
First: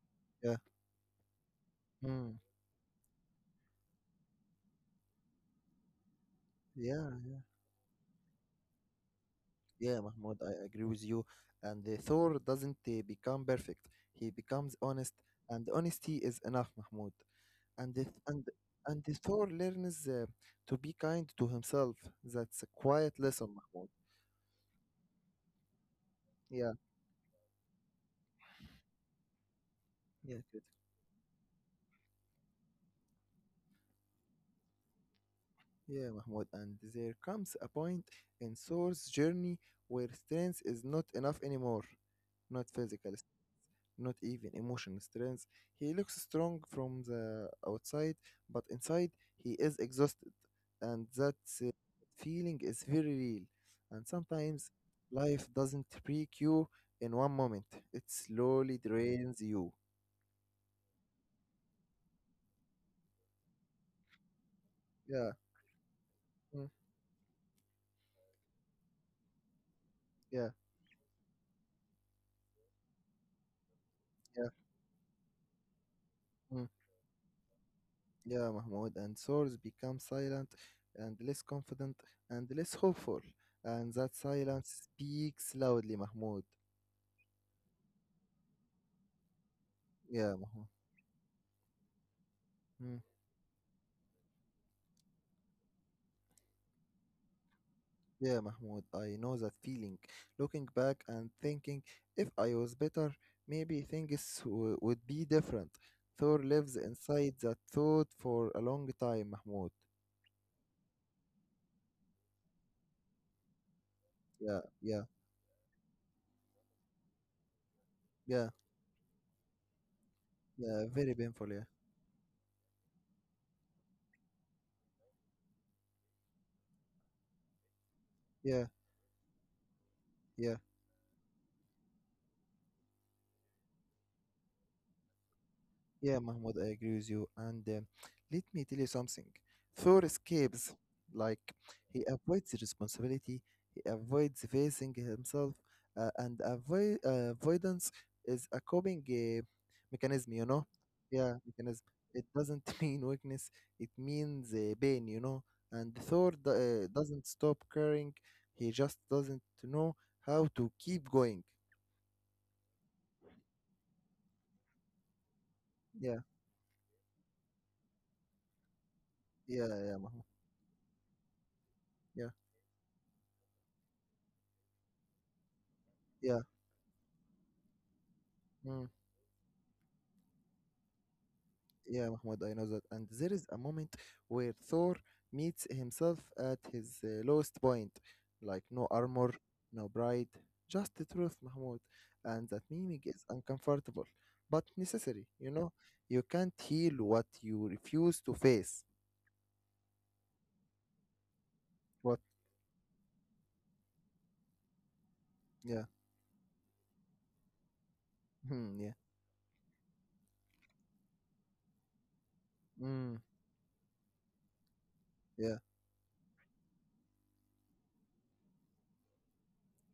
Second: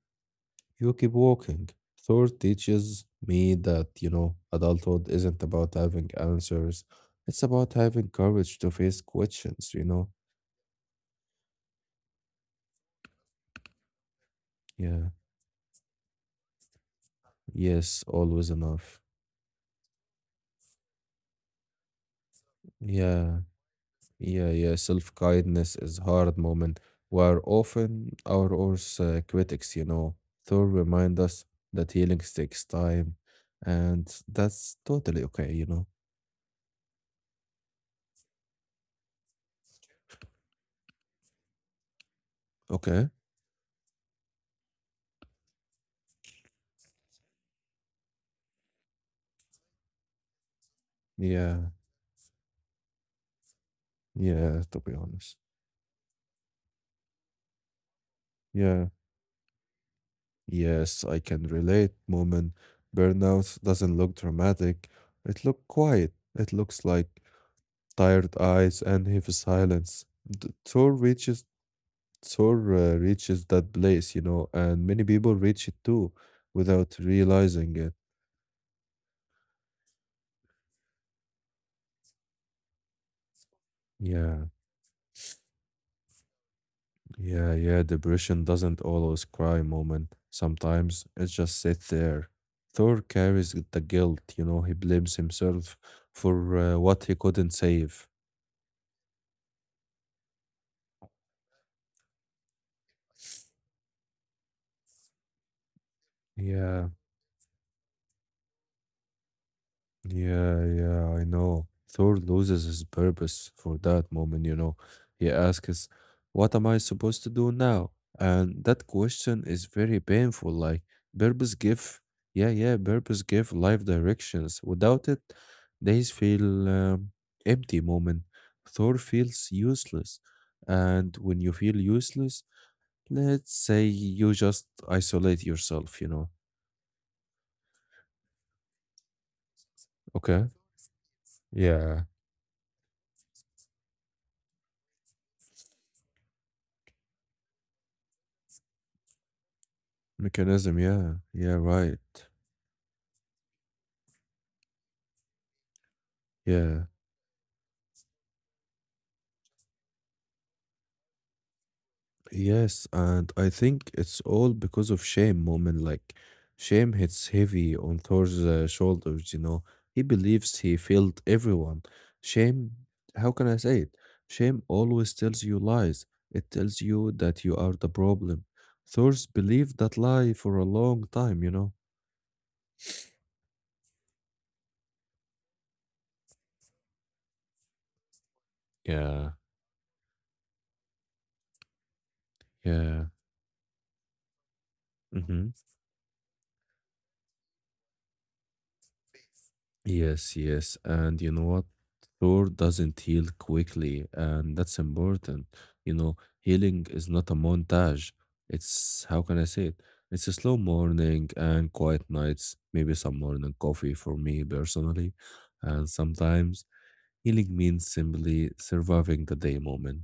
S1: yeah.
S2: you keep walking. Thor
S1: Mm,
S2: teaches me that, you know, adulthood isn't about having answers.
S1: yeah.
S2: It's about having courage to face questions, you
S1: Yeah,
S2: know.
S1: Mahmoud, I agree with you. And the Thor doesn't become perfect. He becomes
S2: Yeah.
S1: honest, and honesty is enough, Mahmoud. And
S2: Yes,
S1: the,
S2: always
S1: and
S2: enough.
S1: and the Thor learns to be kind to himself. That's a quiet
S2: Yeah,
S1: lesson, Mahmoud.
S2: yeah, yeah. Self-kindness is hard moment
S1: Yeah,
S2: where often our worst critics, you know,
S1: yeah,
S2: they'll
S1: good.
S2: remind us that healing takes time, and that's totally okay, you know.
S1: Yeah, Mahmoud. And there comes a point in Thor's journey where strength is not enough anymore, not
S2: Okay.
S1: physical, not even emotional strength. He looks strong from the outside, but inside he is exhausted, and that
S2: Yeah,
S1: uh, feeling is very real. And
S2: yeah,
S1: sometimes
S2: to be honest.
S1: life doesn't break you in one moment; it slowly
S2: Yeah,
S1: drains you.
S2: yes, I can relate. Moment burnout doesn't look dramatic.
S1: Yeah,
S2: It look quiet. It
S1: mm,
S2: looks like tired eyes and heavy silence. The
S1: yeah,
S2: tour reaches Thor reaches that place, you know,
S1: yeah,
S2: and many people reach it too
S1: mm,
S2: without realizing it.
S1: yeah, Mahmoud. And souls become silent, and less confident, and less hopeful. And that
S2: Yeah,
S1: silence speaks loudly, Mahmoud.
S2: yeah, yeah. Depression doesn't always cry moment.
S1: Yeah, Mahmoud.
S2: Sometimes it just sits there. Thor
S1: Mm.
S2: carries the guilt, you know, he blames himself for what he couldn't save.
S1: Yeah, Mahmoud, I know that feeling. Looking back and thinking, if I was better, maybe things would be different. Thor lives
S2: Yeah.
S1: inside that thought for a long time, Mahmoud.
S2: Yeah, yeah, I know. Thor loses his purpose for that moment, you
S1: Yeah,
S2: know.
S1: yeah,
S2: He asks, what am I supposed to do now?
S1: yeah,
S2: And that question is very painful. Like,
S1: yeah, very
S2: purpose
S1: painful, yeah.
S2: give, yeah, yeah, purpose give life directions. Without it, days feel empty moment.
S1: Yeah,
S2: Thor feels useless.
S1: yeah.
S2: And when you feel useless, let's say you just isolate yourself, you
S1: Yeah,
S2: know.
S1: Mahmoud, I agree with you. And Let me tell you something. Thor
S2: Okay.
S1: escapes, like,
S2: Yeah.
S1: he avoids responsibility, he avoids facing himself, and avoidance is a coping mechanism. You know,
S2: Mechanism, yeah,
S1: yeah,
S2: yeah,
S1: mechanism.
S2: right.
S1: It doesn't mean weakness. It means pain. You know, and Thor d-
S2: Yeah.
S1: uh, doesn't stop caring. He just doesn't know how to keep going.
S2: Yes, and I think it's all because of shame, Moment. Like,
S1: Yeah,
S2: shame hits heavy on Thor's shoulders, you know.
S1: yeah,
S2: He
S1: yeah, Mahmoud.
S2: believes he failed everyone.
S1: Yeah,
S2: Shame, how can I say it? Shame always tells you lies. It
S1: yeah.
S2: tells you that you are the problem.
S1: Hmm.
S2: Thor's believed that lie for a long time, you know.
S1: Yeah, Mahmoud, I know that. And there is a moment where Thor meets himself at his lowest point. Like, no
S2: Yeah.
S1: armor, no pride, just the truth, Mahmoud. And that
S2: Yeah.
S1: meaning is uncomfortable, but necessary,
S2: Mm-hmm.
S1: you know? You can't heal what you refuse to face.
S2: Yes, yes. And you know what?
S1: What?
S2: Thor doesn't heal quickly, and that's important.
S1: Yeah.
S2: You know, healing is not a montage.
S1: Hmm, yeah.
S2: It's, how can I say it? It's a slow morning and quiet nights, maybe some
S1: Mm,
S2: morning coffee for me personally.
S1: yeah.
S2: And sometimes healing means simply surviving the day moment.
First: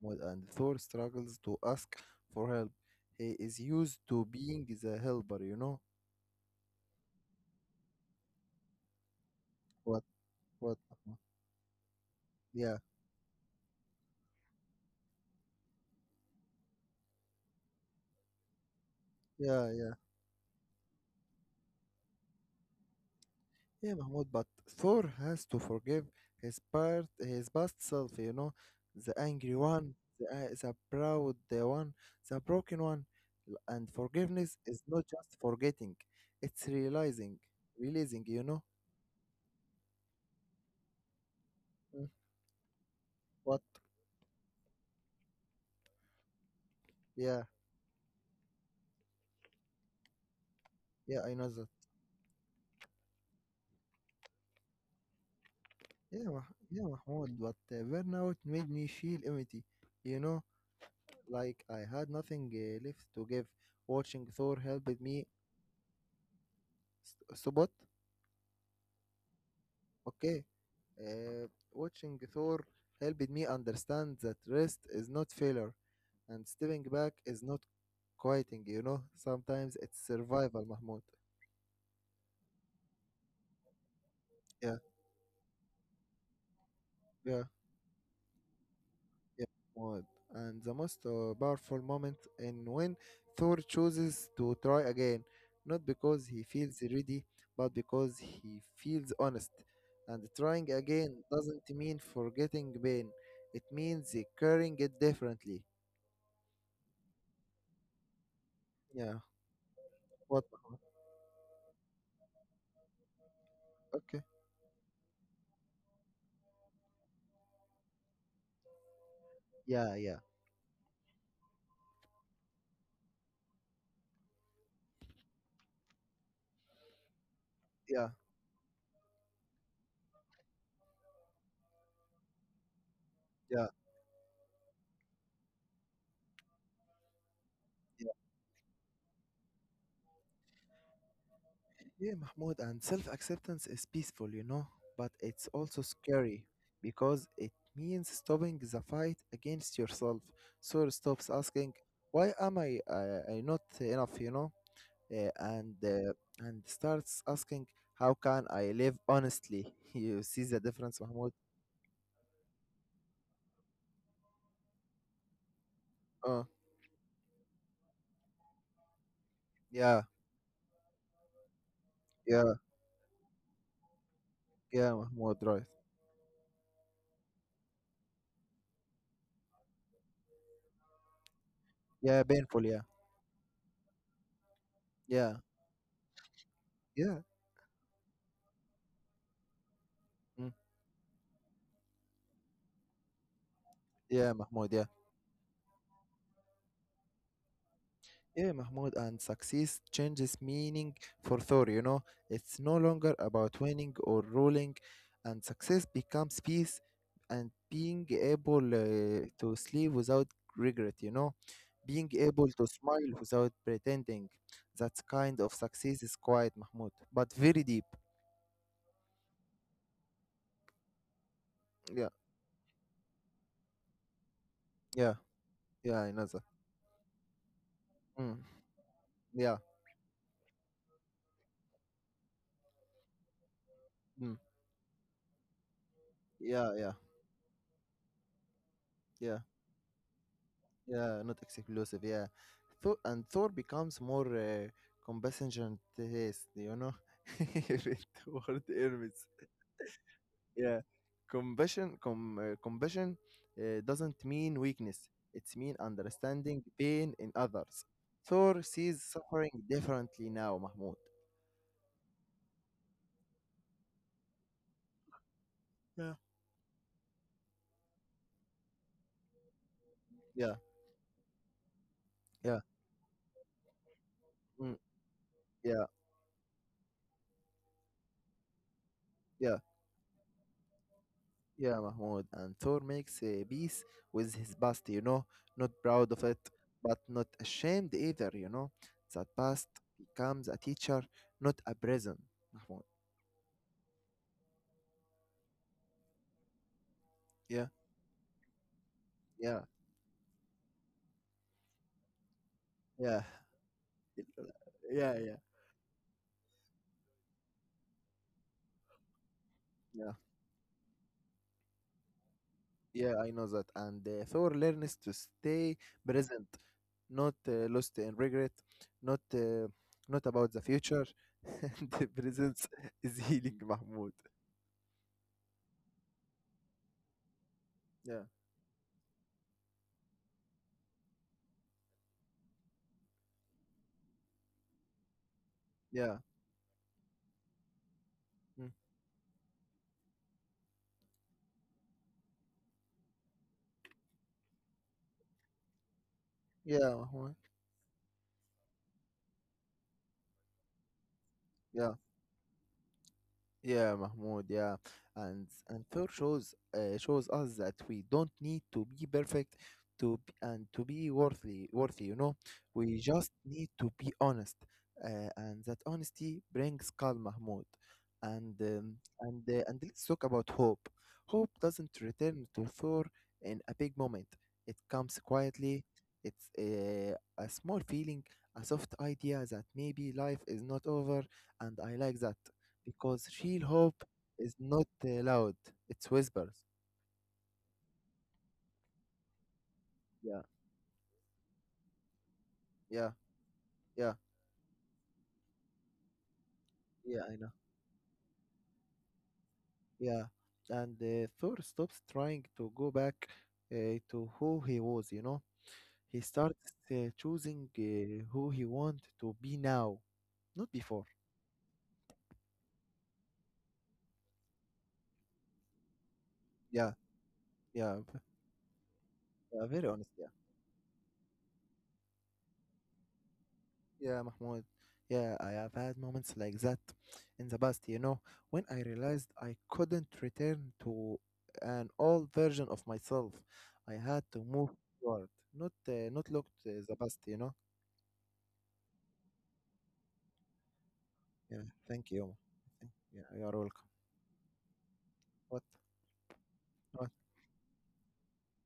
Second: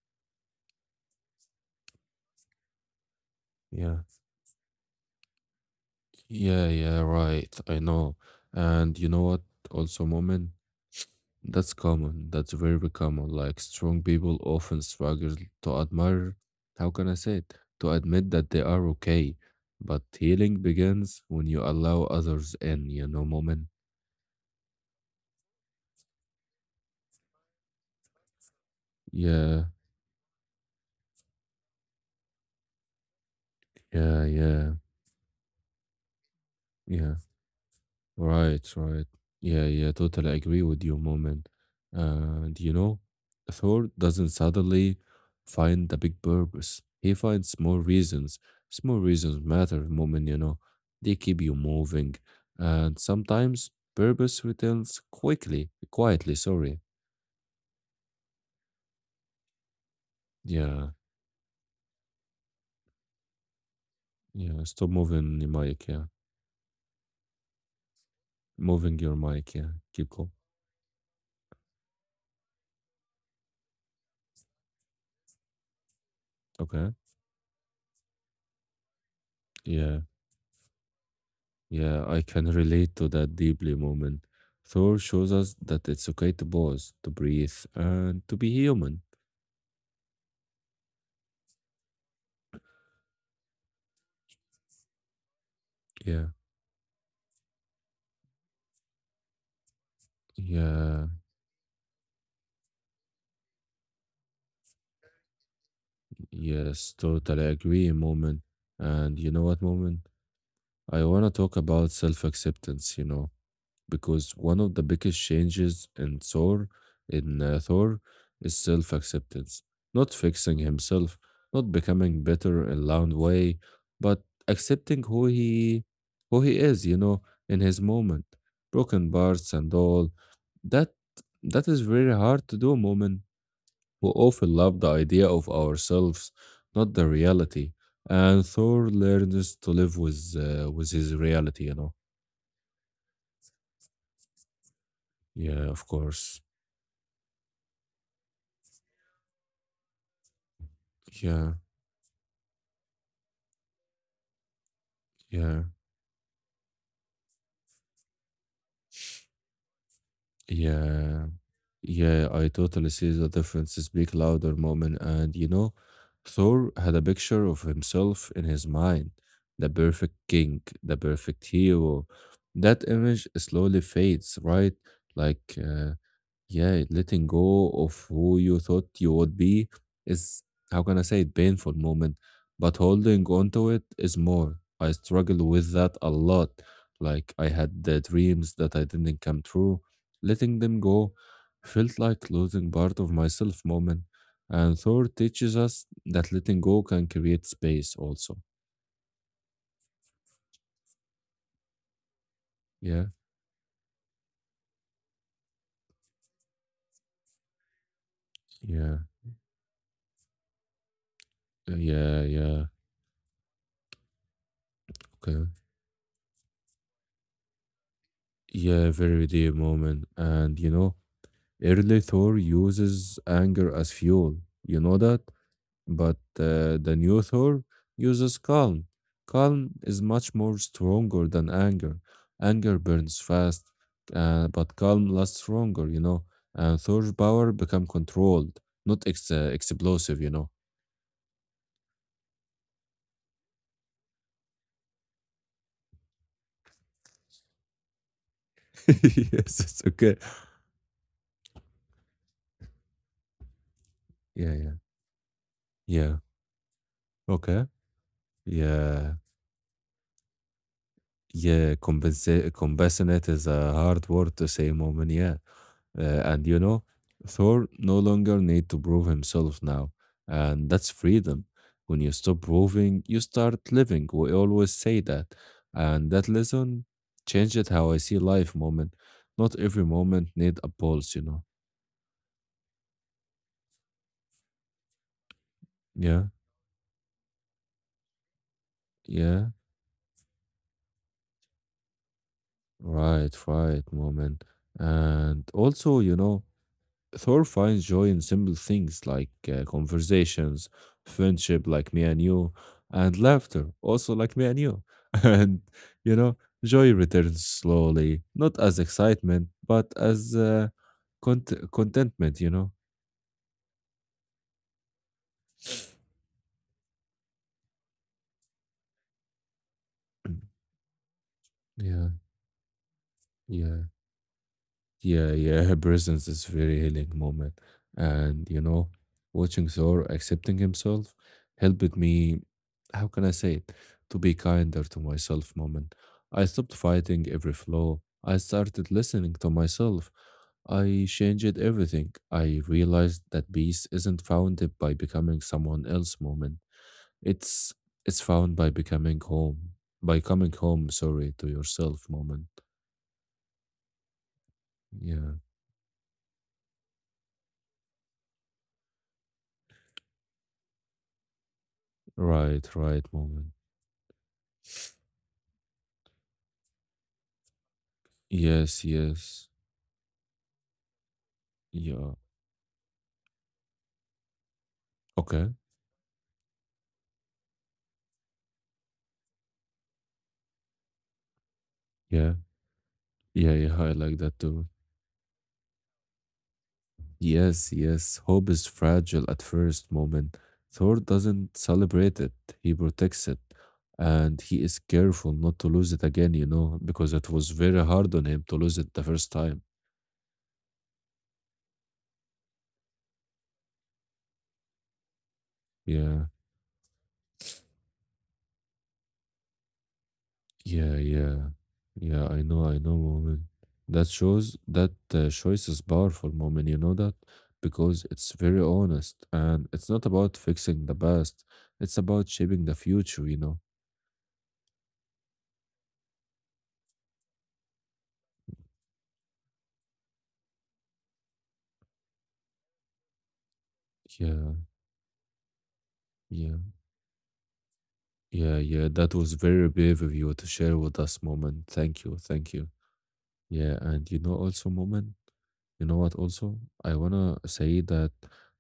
S1: Mahmoud. And Thor struggles to ask for help. He is
S2: Yeah.
S1: used to being the helper, you know?
S2: Yeah, yeah, right. I know. And you know what?
S1: What?
S2: Also, moment.
S1: What, Mahmoud?
S2: That's common. That's
S1: Yeah.
S2: very common. Like strong people often struggle to admire, how can I say it? To admit that they are okay.
S1: Yeah, yeah.
S2: But healing begins when you allow others in, you know, moment.
S1: Yeah, Mahmoud, but Thor has to forgive his his past self, you know, the angry
S2: Yeah,
S1: one, the proud one, the broken one. And
S2: yeah,
S1: forgiveness
S2: yeah,
S1: is not just forgetting, it's
S2: yeah.
S1: realizing, releasing, you know.
S2: Right, right. Yeah, yeah, totally agree with you, Moment.
S1: Mm.
S2: And you know,
S1: What?
S2: Thor doesn't suddenly find a big purpose. He
S1: Yeah,
S2: finds small reasons. Small reasons matter, Moment, you know. They
S1: yeah, I
S2: keep
S1: know
S2: you
S1: that.
S2: moving. And sometimes purpose returns quickly, quietly, sorry.
S1: Yeah, Mahmoud, but burnout made me feel empty, you know,
S2: Yeah,
S1: like I had nothing left to give. Watching Thor
S2: yeah. Stop
S1: helped me
S2: moving your mic, yeah.
S1: spot,
S2: Moving your mic, yeah. Keep going.
S1: okay, Uh, watching Thor helped me understand that rest is not failure and stepping
S2: Okay.
S1: back is not quieting, you know? Sometimes it's
S2: Yeah.
S1: survival, Mahmoud.
S2: Yeah, I can relate to that deeply moment.
S1: Yeah,
S2: Thor shows us that it's okay to pause, to
S1: yeah,
S2: breathe, and to be human.
S1: yeah, Mahmoud. And the most powerful moment in when Thor chooses to try again, not because
S2: Yeah,
S1: he feels ready, but because he feels honest. And trying
S2: yeah,
S1: again doesn't mean forgetting pain, it means carrying it differently.
S2: yes, totally agree, moment.
S1: Yeah,
S2: And you know what, moment?
S1: what?
S2: I want to talk about self acceptance, you know.
S1: Okay.
S2: Because one of the biggest changes in Thor in Thor is self-acceptance,
S1: Yeah,
S2: not
S1: yeah.
S2: fixing himself, not becoming better in loud way, but accepting who he is, you know, in his
S1: Yeah,
S2: moment, broken parts and all. That that is very hard to do, moment.
S1: yeah,
S2: We often love the idea of ourselves, not the reality.
S1: yeah.
S2: And Thor learns to live with his reality, you know.
S1: Yeah, Mahmoud, and self-acceptance is peaceful, you know, but it's
S2: Yeah,
S1: also
S2: of
S1: scary
S2: course.
S1: because it means stopping the fight against yourself. So it stops
S2: Yeah.
S1: asking, "Why am I not enough?" You know, uh,
S2: Yeah,
S1: and uh, and starts asking, "How can I live honestly?" You see the difference,
S2: yeah,
S1: Mahmoud?
S2: yeah. I totally see the difference. Speak louder moment. And you know,
S1: Uh,
S2: Thor had a picture of himself in his mind, the
S1: yeah,
S2: perfect king, the perfect hero.
S1: yeah,
S2: That image slowly fades, right?
S1: yeah, Mahmoud,
S2: Like
S1: right?
S2: yeah, letting go of who you thought you would be is, how can I say it, painful moment,
S1: Yeah, painful, yeah,
S2: but holding on to it is more. I
S1: yeah,
S2: struggle with that a lot.
S1: yeah,
S2: Like I had the dreams that I didn't come true.
S1: mm,
S2: Letting them go felt like losing part of myself moment.
S1: yeah, Mahmoud,
S2: And
S1: yeah.
S2: Thor teaches us that letting go can create space also.
S1: Yeah, Mahmoud, and success changes meaning for Thor, you know. It's no
S2: Yeah,
S1: longer about winning or ruling, and success becomes peace and being able
S2: yeah,
S1: to sleep without regret, you know. Being
S2: yeah,
S1: able to
S2: yeah.
S1: smile without pretending. That kind
S2: Okay.
S1: of success is quiet, Mahmoud, but very deep.
S2: Yeah, very dear moment. And you know, early
S1: Yeah,
S2: Thor uses anger as fuel, you know
S1: yeah,
S2: that?
S1: yeah, I
S2: But
S1: know that.
S2: the new Thor
S1: Mm,
S2: uses calm.
S1: yeah,
S2: Calm is much more stronger than anger. Anger burns fast,
S1: mm,
S2: but calm lasts longer, you know?
S1: yeah,
S2: And
S1: yeah,
S2: Thor's power become controlled, not ex-
S1: yeah.
S2: uh, explosive, you know?
S1: Yeah, not exclusive. Yeah, Thor becomes more compassionate. Yes, you know, toward Hermes.
S2: Yes, it's okay.
S1: Yeah, compassion doesn't
S2: Yeah,
S1: mean
S2: yeah.
S1: weakness. It's mean
S2: Yeah.
S1: understanding pain in
S2: Okay.
S1: others. Thor sees
S2: Yeah.
S1: suffering differently now, Mahmoud.
S2: Yeah. Compassionate is a hard word to say, Moment. Yeah. Uh,
S1: Yeah.
S2: and you know, Thor no longer need to prove himself now,
S1: Yeah,
S2: and that's freedom. When you stop
S1: yeah,
S2: proving, you start living. We always
S1: mm,
S2: say that,
S1: yeah,
S2: and that lesson changed how I see life. Moment,
S1: yeah.
S2: not every moment need a pulse. You know.
S1: Yeah, Mahmoud. And Thor makes a peace with his past, you know, not proud of
S2: Yeah,
S1: it, but not ashamed either, you know. That
S2: yeah,
S1: past becomes a teacher, not a prison, Mahmoud.
S2: right, right. Moment, and also you know Thor
S1: Yeah,
S2: finds joy in simple things like
S1: yeah,
S2: conversations, friendship like me and you, and
S1: yeah,
S2: laughter also like me and you.
S1: yeah, yeah,
S2: And, you know, joy returns slowly, not as excitement, but
S1: yeah.
S2: as contentment, you know?
S1: Yeah, I know that. And Thor learns to stay present, not lost in regret, not uh, not about the future. The
S2: Yeah,
S1: presence is healing,
S2: yeah.
S1: Mahmoud.
S2: Yeah, yeah, her presence is very healing moment.
S1: Yeah,
S2: And you know, watching Thor accepting himself helped me, how can I say it, to be kinder to myself moment.
S1: yeah,
S2: I stopped fighting every flaw. I
S1: mm,
S2: started listening to myself. I changed everything. I realized that peace isn't founded by becoming someone else moment.
S1: yeah, Mahmoud.
S2: It's found by becoming home. By coming home, sorry, to
S1: Yeah.
S2: yourself moment.
S1: Yeah, Mahmoud, yeah.
S2: Yeah.
S1: And Thor shows us that we don't need to be perfect to b- and to be worthy, you know.
S2: Right,
S1: We
S2: right
S1: just
S2: moment.
S1: need to be honest. And that honesty brings calm, Mahmoud. And
S2: Yes,
S1: um, and
S2: yes.
S1: uh, and let's talk about hope. Hope doesn't
S2: Yeah.
S1: return to Thor in a big moment. It comes
S2: Okay.
S1: quietly. It's a small feeling, a soft idea that maybe life is not over, and I like
S2: Yeah.
S1: that because
S2: Yeah,
S1: real
S2: yeah, I
S1: hope
S2: like that
S1: is
S2: too.
S1: not loud, it's whispers.
S2: Yes, yes. Hope is fragile at first moment.
S1: Yeah,
S2: Thor doesn't celebrate it. He
S1: yeah,
S2: protects it.
S1: yeah,
S2: And he is careful not to lose it again, you know, because
S1: yeah,
S2: it
S1: I
S2: was
S1: know.
S2: very hard on him to lose it the first time.
S1: Yeah. And Thor stops trying to go back to who he was, you know. He
S2: Yeah.
S1: starts choosing who he wants to be now, not
S2: Yeah,
S1: before.
S2: yeah, yeah. I know, moment. That shows that choice is powerful, moment. You
S1: Yeah,
S2: know that
S1: yeah,
S2: because it's very honest,
S1: yeah,
S2: and
S1: very
S2: it's not
S1: honest.
S2: about fixing the past. It's about shaping the future. You know.
S1: Yeah, Mahmoud. Yeah, I have had moments like that in the past, you know, when I realized I couldn't return to an old version of myself. I had to
S2: Yeah,
S1: move forward, not look
S2: yeah,
S1: to the past, you know.
S2: yeah, yeah. That was very brave of you to share with us,
S1: Yeah,
S2: moment.
S1: thank
S2: Thank you,
S1: you.
S2: thank you.
S1: Yeah, you are welcome.
S2: Yeah, and you know also, Moment,
S1: What?
S2: you know what also? I
S1: What?
S2: wanna say that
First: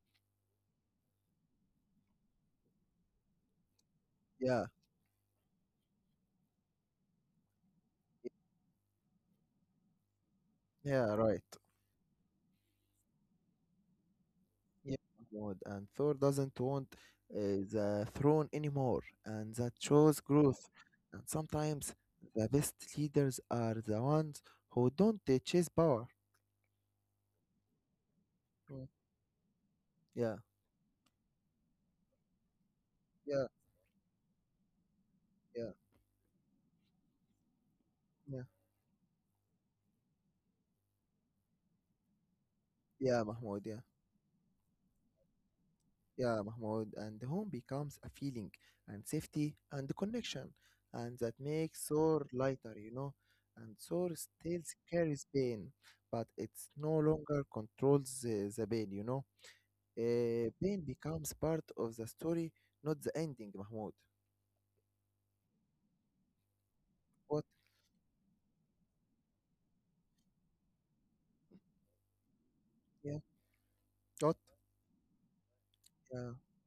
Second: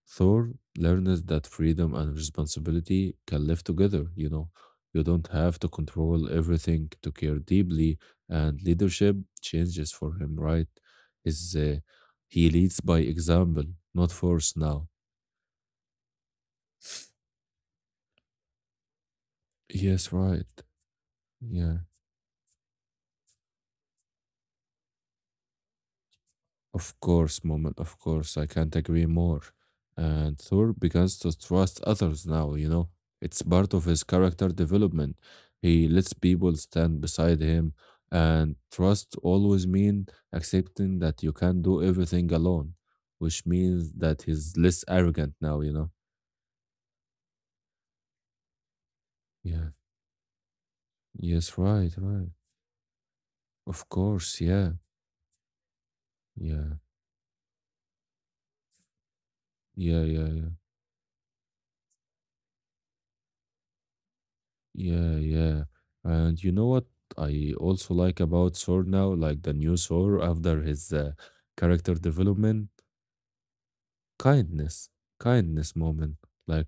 S2: Thor learns that freedom and responsibility can live together, you know.
S1: Yeah,
S2: You don't have to control everything to care deeply, and leadership changes for him, right?
S1: yeah, right.
S2: His, he leads by example, not force now.
S1: Yeah, Mahmoud. And Thor doesn't want uh, the throne anymore, and that
S2: Yes,
S1: shows
S2: right.
S1: growth. And
S2: Yeah.
S1: sometimes the best leaders are the ones who don't chase power.
S2: Of course, moment, of course, I can't
S1: Mm.
S2: agree more.
S1: Yeah,
S2: And Thor begins to trust others now, you know. It's
S1: yeah,
S2: part of his character development.
S1: yeah,
S2: He lets people stand beside him,
S1: yeah,
S2: and trust always mean accepting that you can't do everything alone,
S1: yeah,
S2: which
S1: Mahmoud. Yeah,
S2: means that he's less arrogant now, you know.
S1: yeah, Mahmoud. And the home becomes a feeling and safety
S2: Yeah.
S1: and connection, and that
S2: Yes,
S1: makes
S2: right,
S1: Thor
S2: right.
S1: lighter, you know. And
S2: Of
S1: Thor
S2: course,
S1: still
S2: yeah.
S1: carries pain, but it's
S2: Yeah.
S1: no longer controls the pain, you know.
S2: Yeah, yeah, yeah.
S1: Pain becomes part of the story, not the ending, Mahmoud.
S2: Yeah, yeah. And you know what
S1: What?
S2: I also like about Thor now, like the new Thor after his character development,
S1: Yeah. What?
S2: kindness, kindness moment.
S1: Yeah.
S2: Like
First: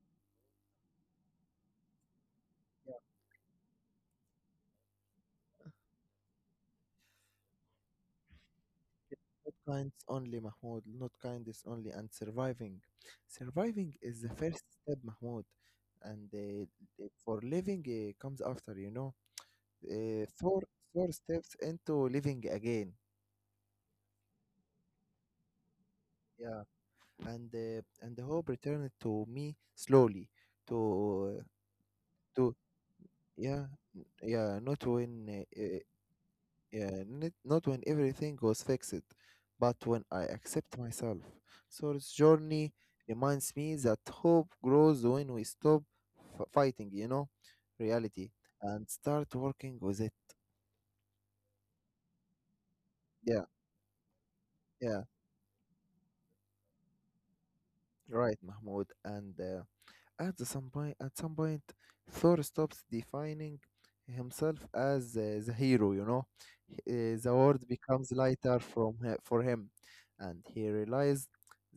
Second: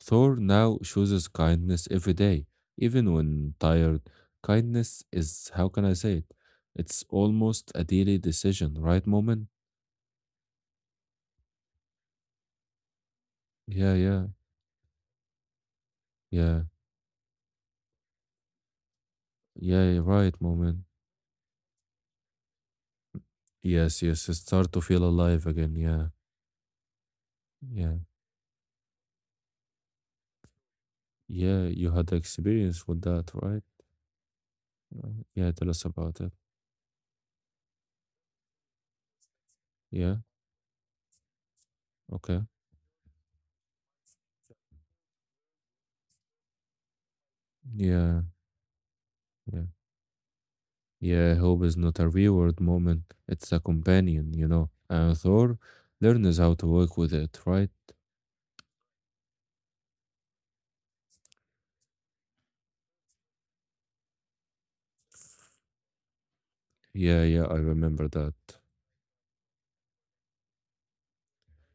S2: Thor now chooses kindness every day,
S1: Yeah.
S2: even when tired. Kindness is, how can I say it? It's almost a daily decision, right, moment?
S1: Not kindness only, Mahmoud. Not kindness only. And surviving. Surviving
S2: Yeah,
S1: is the
S2: yeah,
S1: first step, Mahmoud. And
S2: yeah,
S1: the- for living comes after, you know.
S2: yeah,
S1: Uh,
S2: right,
S1: four,
S2: moment.
S1: Four steps into living again.
S2: Yes, yes, start to feel alive again. Yeah,
S1: Yeah.
S2: yeah,
S1: And the hope returned to me slowly. To
S2: yeah. You had
S1: to
S2: experience with that, right?
S1: yeah, yeah. Not
S2: Uh,
S1: when
S2: Yeah, tell us about it.
S1: yeah, not when everything was fixed, but when
S2: Yeah,
S1: I accept myself. So this
S2: okay.
S1: journey reminds me that hope grows when we stop fighting, you know,
S2: Yeah,
S1: reality and start
S2: yeah.
S1: working with it.
S2: Yeah, hope is not a reward moment.
S1: Yeah,
S2: It's a companion, you know.
S1: yeah,
S2: And Thor learns how to work with it, right?
S1: right, Mahmoud. And at the some point, Thor stops defining himself as the hero. You know,
S2: Yeah,
S1: the
S2: yeah, I
S1: world
S2: remember
S1: becomes
S2: that.
S1: lighter from for him, and he realized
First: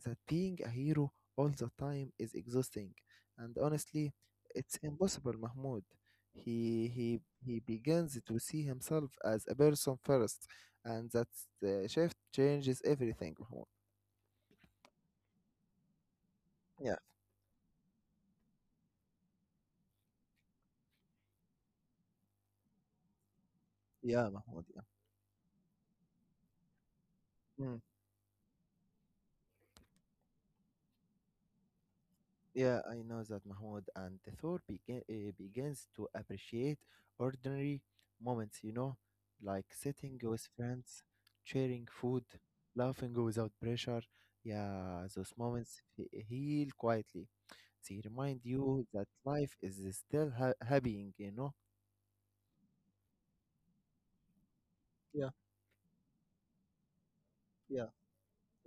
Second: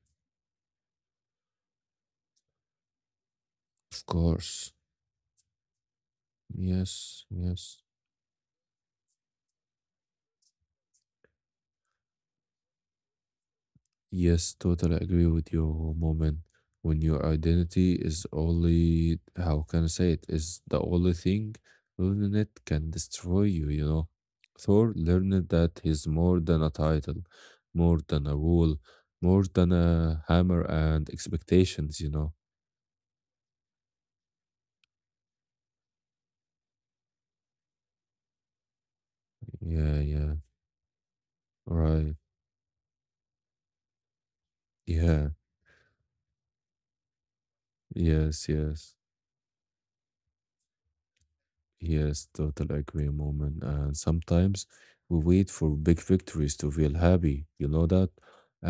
S1: that being a hero all the time is exhausting. And
S2: Of
S1: honestly,
S2: course.
S1: it's impossible, Mahmoud. He he
S2: Yes,
S1: he
S2: yes.
S1: begins to see himself as a person first, and that shift changes everything, Mahmoud.
S2: Yes, totally agree with you, Moment.
S1: Yeah,
S2: When your identity is only, how can I say it, is the only thing, learning it can destroy you, you know.
S1: yeah, Mahmoud.
S2: Thor learned that he's more than a title,
S1: Yeah.
S2: more than a rule, more than a hammer and expectations, you know.
S1: Yeah, I know that, Mahmoud, and the Thor begins to appreciate ordinary moments, you know, like
S2: Yeah,
S1: sitting
S2: yeah,
S1: with friends, sharing
S2: right.
S1: food, laughing without pressure. Yeah,
S2: Yeah,
S1: those moments heal quietly. They remind
S2: yes,
S1: you
S2: yes.
S1: that life is still happening, you know?
S2: Yes, total agree, moment. And sometimes we
S1: Yeah,
S2: wait for big victories to feel happy. You know
S1: yeah,
S2: that?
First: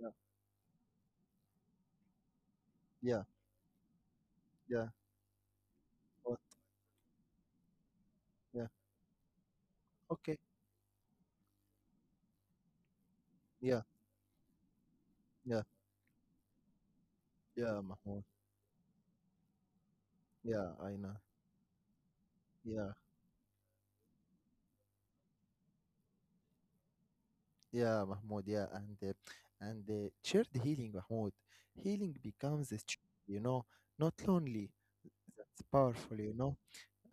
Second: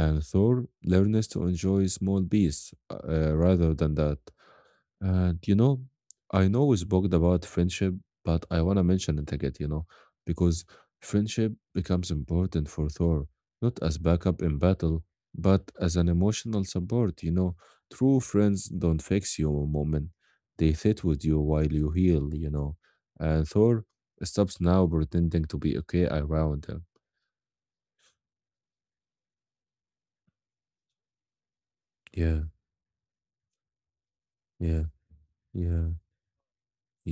S1: yeah,
S2: Thor learns to enjoy small peace
S1: yeah,
S2: rather than that.
S1: yeah,
S2: And you know,
S1: oh,
S2: I know we spoke about friendship, but I
S1: yeah.
S2: want to mention it again, you know,
S1: Okay,
S2: because friendship becomes important for Thor, not
S1: yeah,
S2: as backup in battle,
S1: yeah,
S2: but as an emotional support, you know.
S1: yeah,
S2: True
S1: Mahmoud.
S2: friends don't fix you a moment,
S1: Yeah,
S2: they
S1: I
S2: sit
S1: know.
S2: with you while you heal, you know.
S1: Yeah.
S2: And Thor stops now pretending to be okay around him.
S1: Yeah, Mahmoud, yeah, and shared healing, Mahmoud. Healing
S2: Yeah,
S1: becomes a strength, you know, not lonely.
S2: yeah,
S1: That's
S2: yeah,
S1: powerful, you know,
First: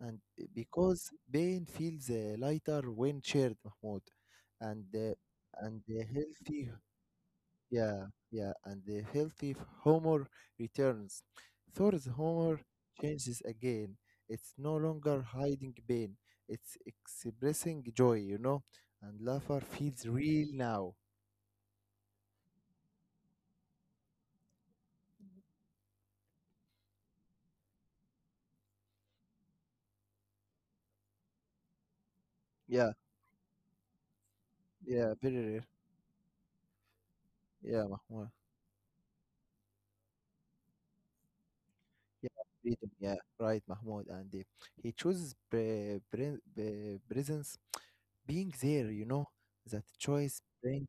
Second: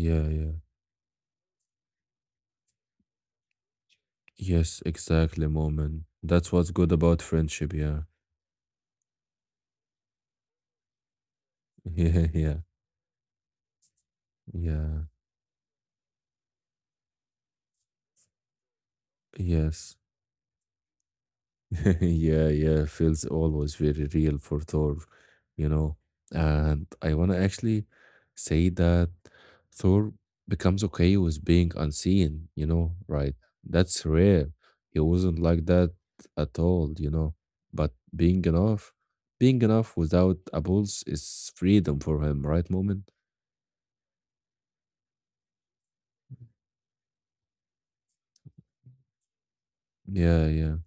S1: and
S2: yeah.
S1: because pain feels lighter when shared, Mahmoud,
S2: Yes,
S1: and uh,
S2: exactly,
S1: and the
S2: moment. That's
S1: healthy,
S2: what's good about friendship, yeah.
S1: yeah, yeah, and the healthy humor returns. Thor's
S2: Yeah, yeah.
S1: humor changes again. It's no
S2: Yeah,
S1: longer hiding pain. It's expressing joy, you know, and laughter
S2: yes.
S1: feels real now.
S2: Yeah, yeah, feels always very real for Thor, you know. And I want to actually say that Thor becomes okay with being unseen, you
S1: Yeah.
S2: know, right? That's rare. He
S1: Yeah,
S2: wasn't
S1: very.
S2: like that at all, you know.
S1: Yeah,
S2: But
S1: Mahmoud.
S2: being enough without a pulse is freedom for
S1: Yeah,
S2: him, right,
S1: freedom.
S2: Moment?
S1: Yeah, right, Mahmoud. And he chooses presence, being there. You know that choice
S2: Yeah, yeah,
S1: brings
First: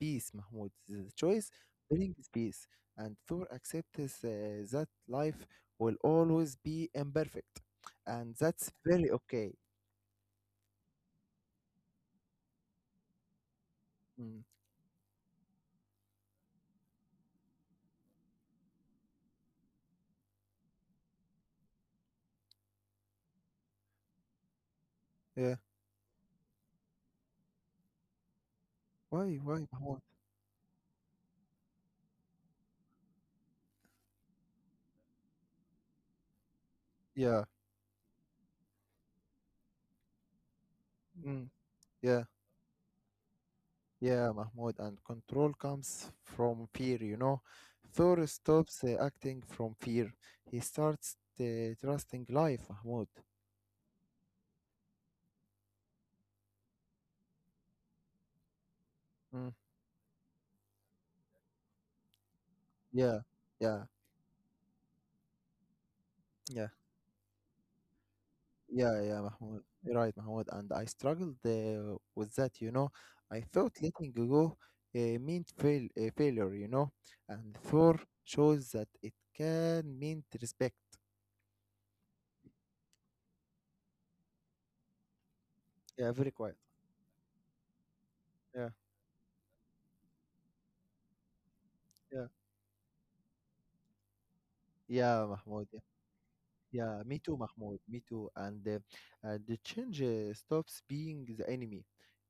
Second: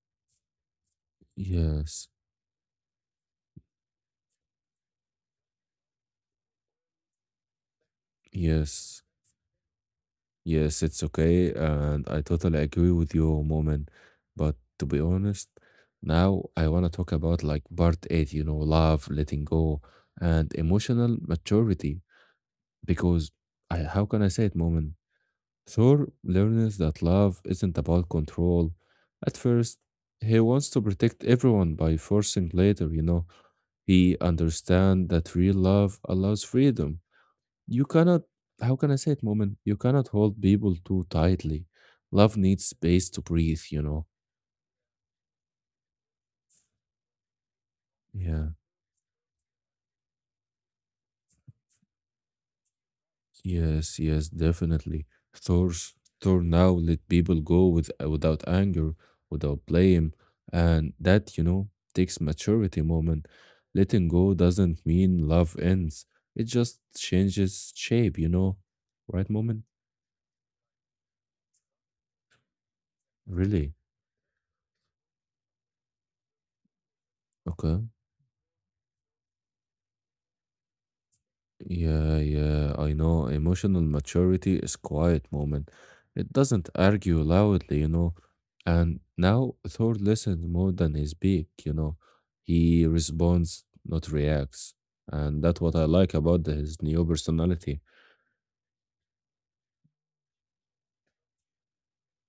S1: peace, Mahmoud. The choice
S2: yes,
S1: brings peace, and Thor accepts that life will always be imperfect, and that's
S2: yes.
S1: very okay.
S2: Yes, it's okay, and I totally agree with you, Moment.
S1: Mm.
S2: But to be honest, now I want to talk about like part eight, you know, love, letting go, and emotional maturity. Because how can I say it, Moment?
S1: Yeah.
S2: Thor learns that love isn't about control.
S1: Why?
S2: At
S1: Why,
S2: first,
S1: Mahmoud?
S2: he wants to protect everyone by forcing later, you know. He understands that real love allows freedom.
S1: Yeah.
S2: You cannot, how can I say it, moment? You cannot hold people too
S1: Mm.
S2: tightly.
S1: Yeah.
S2: Love needs space to breathe, you know.
S1: Yeah, Mahmoud, and control comes from fear, you know. Thor
S2: Yeah,
S1: stops acting from fear. He starts trusting life, Mahmoud.
S2: yes, yes, definitely. Thor's Thor now let people go with without anger,
S1: Mm,
S2: without blame, and that, you know, takes maturity
S1: yeah,
S2: moment.
S1: yeah.
S2: Letting go doesn't mean love ends. It
S1: Yeah.
S2: just changes shape, you know.
S1: Yeah, yeah,
S2: Right
S1: Mahmoud.
S2: moment?
S1: You're right, Mahmoud. And I struggled with that, you know. I thought
S2: Really?
S1: letting go meant failure, you know. And
S2: Okay.
S1: Thor shows that it can mean respect.
S2: Yeah, yeah, I know. Emotional maturity is quiet moment.
S1: Yeah. Very
S2: It
S1: quiet.
S2: doesn't argue loudly, you know.
S1: Yeah.
S2: And now Thor listens more than he speak, you know.
S1: Yeah,
S2: He responds, not reacts.
S1: yeah,
S2: And that's
S1: Mahmoud.
S2: what I like about his
S1: Yeah,
S2: new
S1: me too, Mahmoud.
S2: personality.
S1: Me too. And the change stops being the enemy.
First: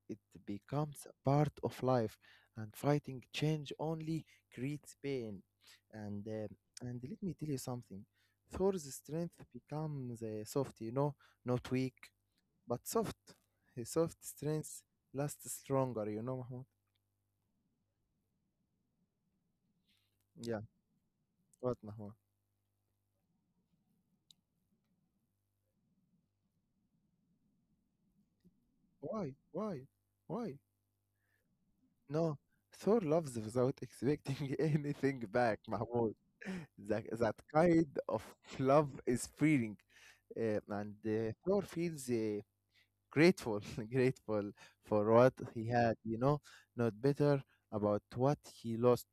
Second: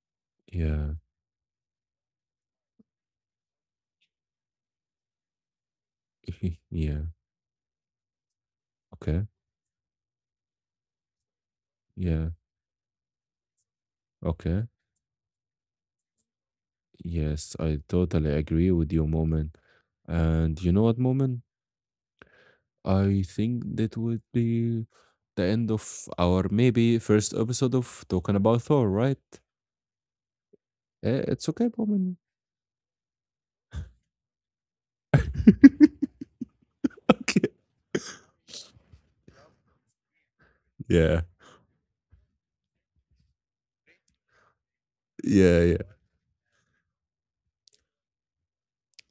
S1: It
S2: Yeah.
S1: becomes a part of life, and fighting change only creates pain. And uh, and
S2: Yeah.
S1: let me tell you something. Thor's
S2: Okay.
S1: strength becomes soft. Not weak,
S2: Yeah.
S1: but soft. His soft
S2: Okay.
S1: strength lasts longer. Mahmoud.
S2: Yes, I totally agree with you, moment.
S1: Yeah.
S2: And you know what, moment?
S1: What, Mahmoud?
S2: I think that would be the end of our maybe first episode of talking about Thor, right?
S1: Why? Why? Why?
S2: It's okay, Bowman.
S1: No, Thor loves without expecting anything back, Mahmoud. That
S2: Okay.
S1: kind of love is freeing, and
S2: Yeah.
S1: Thor feels grateful, grateful for what
S2: Yeah.
S1: he
S2: Yeah.
S1: had, not bitter about what he lost,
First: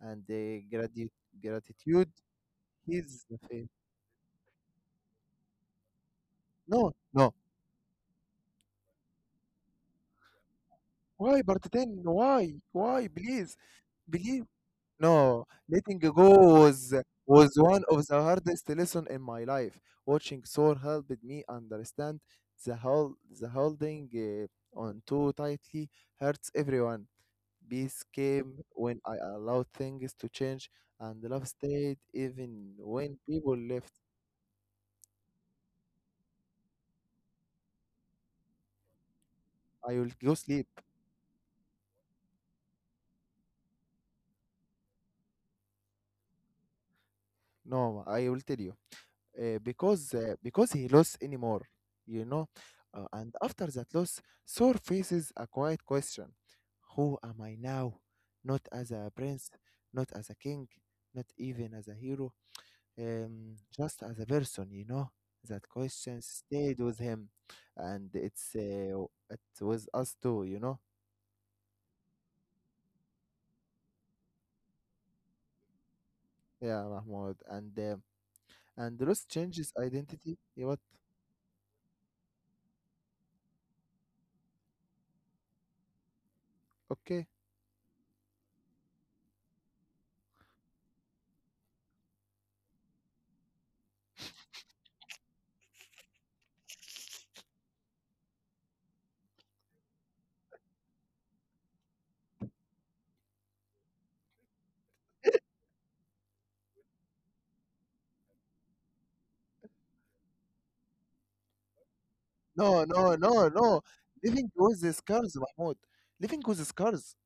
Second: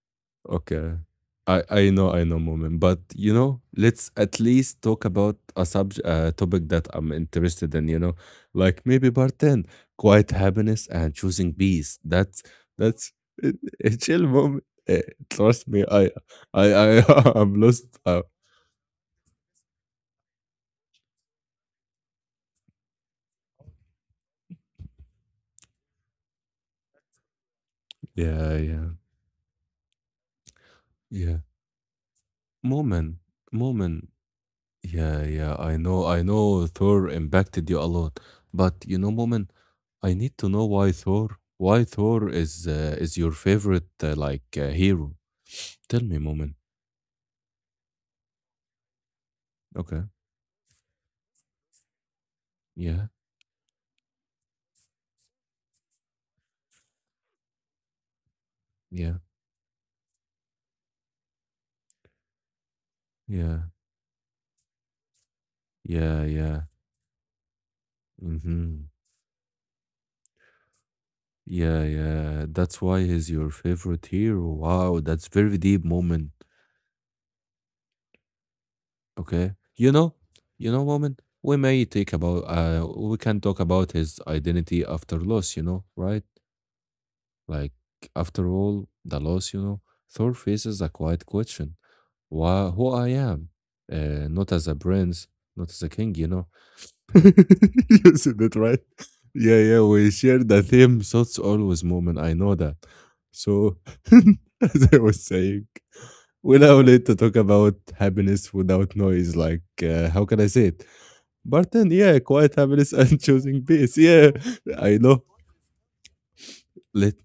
S1: and
S2: Okay.
S1: grati-
S2: I
S1: gratitude
S2: know I know, moment, but
S1: is
S2: you
S1: the
S2: know,
S1: thing.
S2: let's at least talk about a topic that
S1: No,
S2: I'm
S1: no.
S2: interested in, you know, like maybe part 10, quiet happiness and
S1: Why,
S2: choosing peace.
S1: Bartiten?
S2: That's
S1: Why? Why?
S2: that's a,
S1: Please,
S2: a chill
S1: please.
S2: moment.
S1: No,
S2: Trust me,
S1: letting
S2: I
S1: go was
S2: I I I'm
S1: was one
S2: lost.
S1: of the hardest lesson in my life. Watching Thor helped me understand the holding on too tightly hurts everyone. Peace
S2: Yeah,
S1: came
S2: yeah.
S1: when I allowed things to change, and
S2: Yeah.
S1: love stayed even
S2: Moment.
S1: when people left.
S2: Moment. Yeah, yeah, I know Thor impacted you a lot, but you know, Moment,
S1: I will
S2: I
S1: go
S2: need to know
S1: sleep.
S2: why Thor is your favorite like hero. Tell me, Moment.
S1: No, I will tell you. uh,
S2: Okay.
S1: because uh, because he lost anymore, you know. Uh,
S2: Yeah,
S1: and after that loss, Thor faces a quiet question: Who am I now? Not as a
S2: yeah,
S1: prince, not as a king, not even as a hero,
S2: yeah,
S1: just as a person. That question
S2: yeah, yeah.
S1: stayed with him, and it's
S2: Mm-hmm.
S1: uh, it was us too.
S2: Yeah, yeah. That's why he's your favorite hero. Wow, that's very deep, Moment.
S1: Yeah, Mahmoud, and loss
S2: Okay.
S1: changes identity. Yeah,
S2: You
S1: what?
S2: know, Moment. We may take about we can talk about his identity after loss. You know, right?
S1: Okay.
S2: Like, after all, the loss, you know, Thor faces a quiet question. Why, who I am? Not as a prince, not as a king, you know. You said that right? Yeah, yeah, we share the same thoughts always, moment. I know that. So, as I was saying, we now need to talk about happiness without noise. Like, how can I say it? But then, yeah, quiet
S1: No,
S2: happiness
S1: no,
S2: and
S1: no,
S2: choosing
S1: no.
S2: peace. Yeah,
S1: Living with the
S2: I know.
S1: scars, Mahmoud. Living with the scars.
S2: Let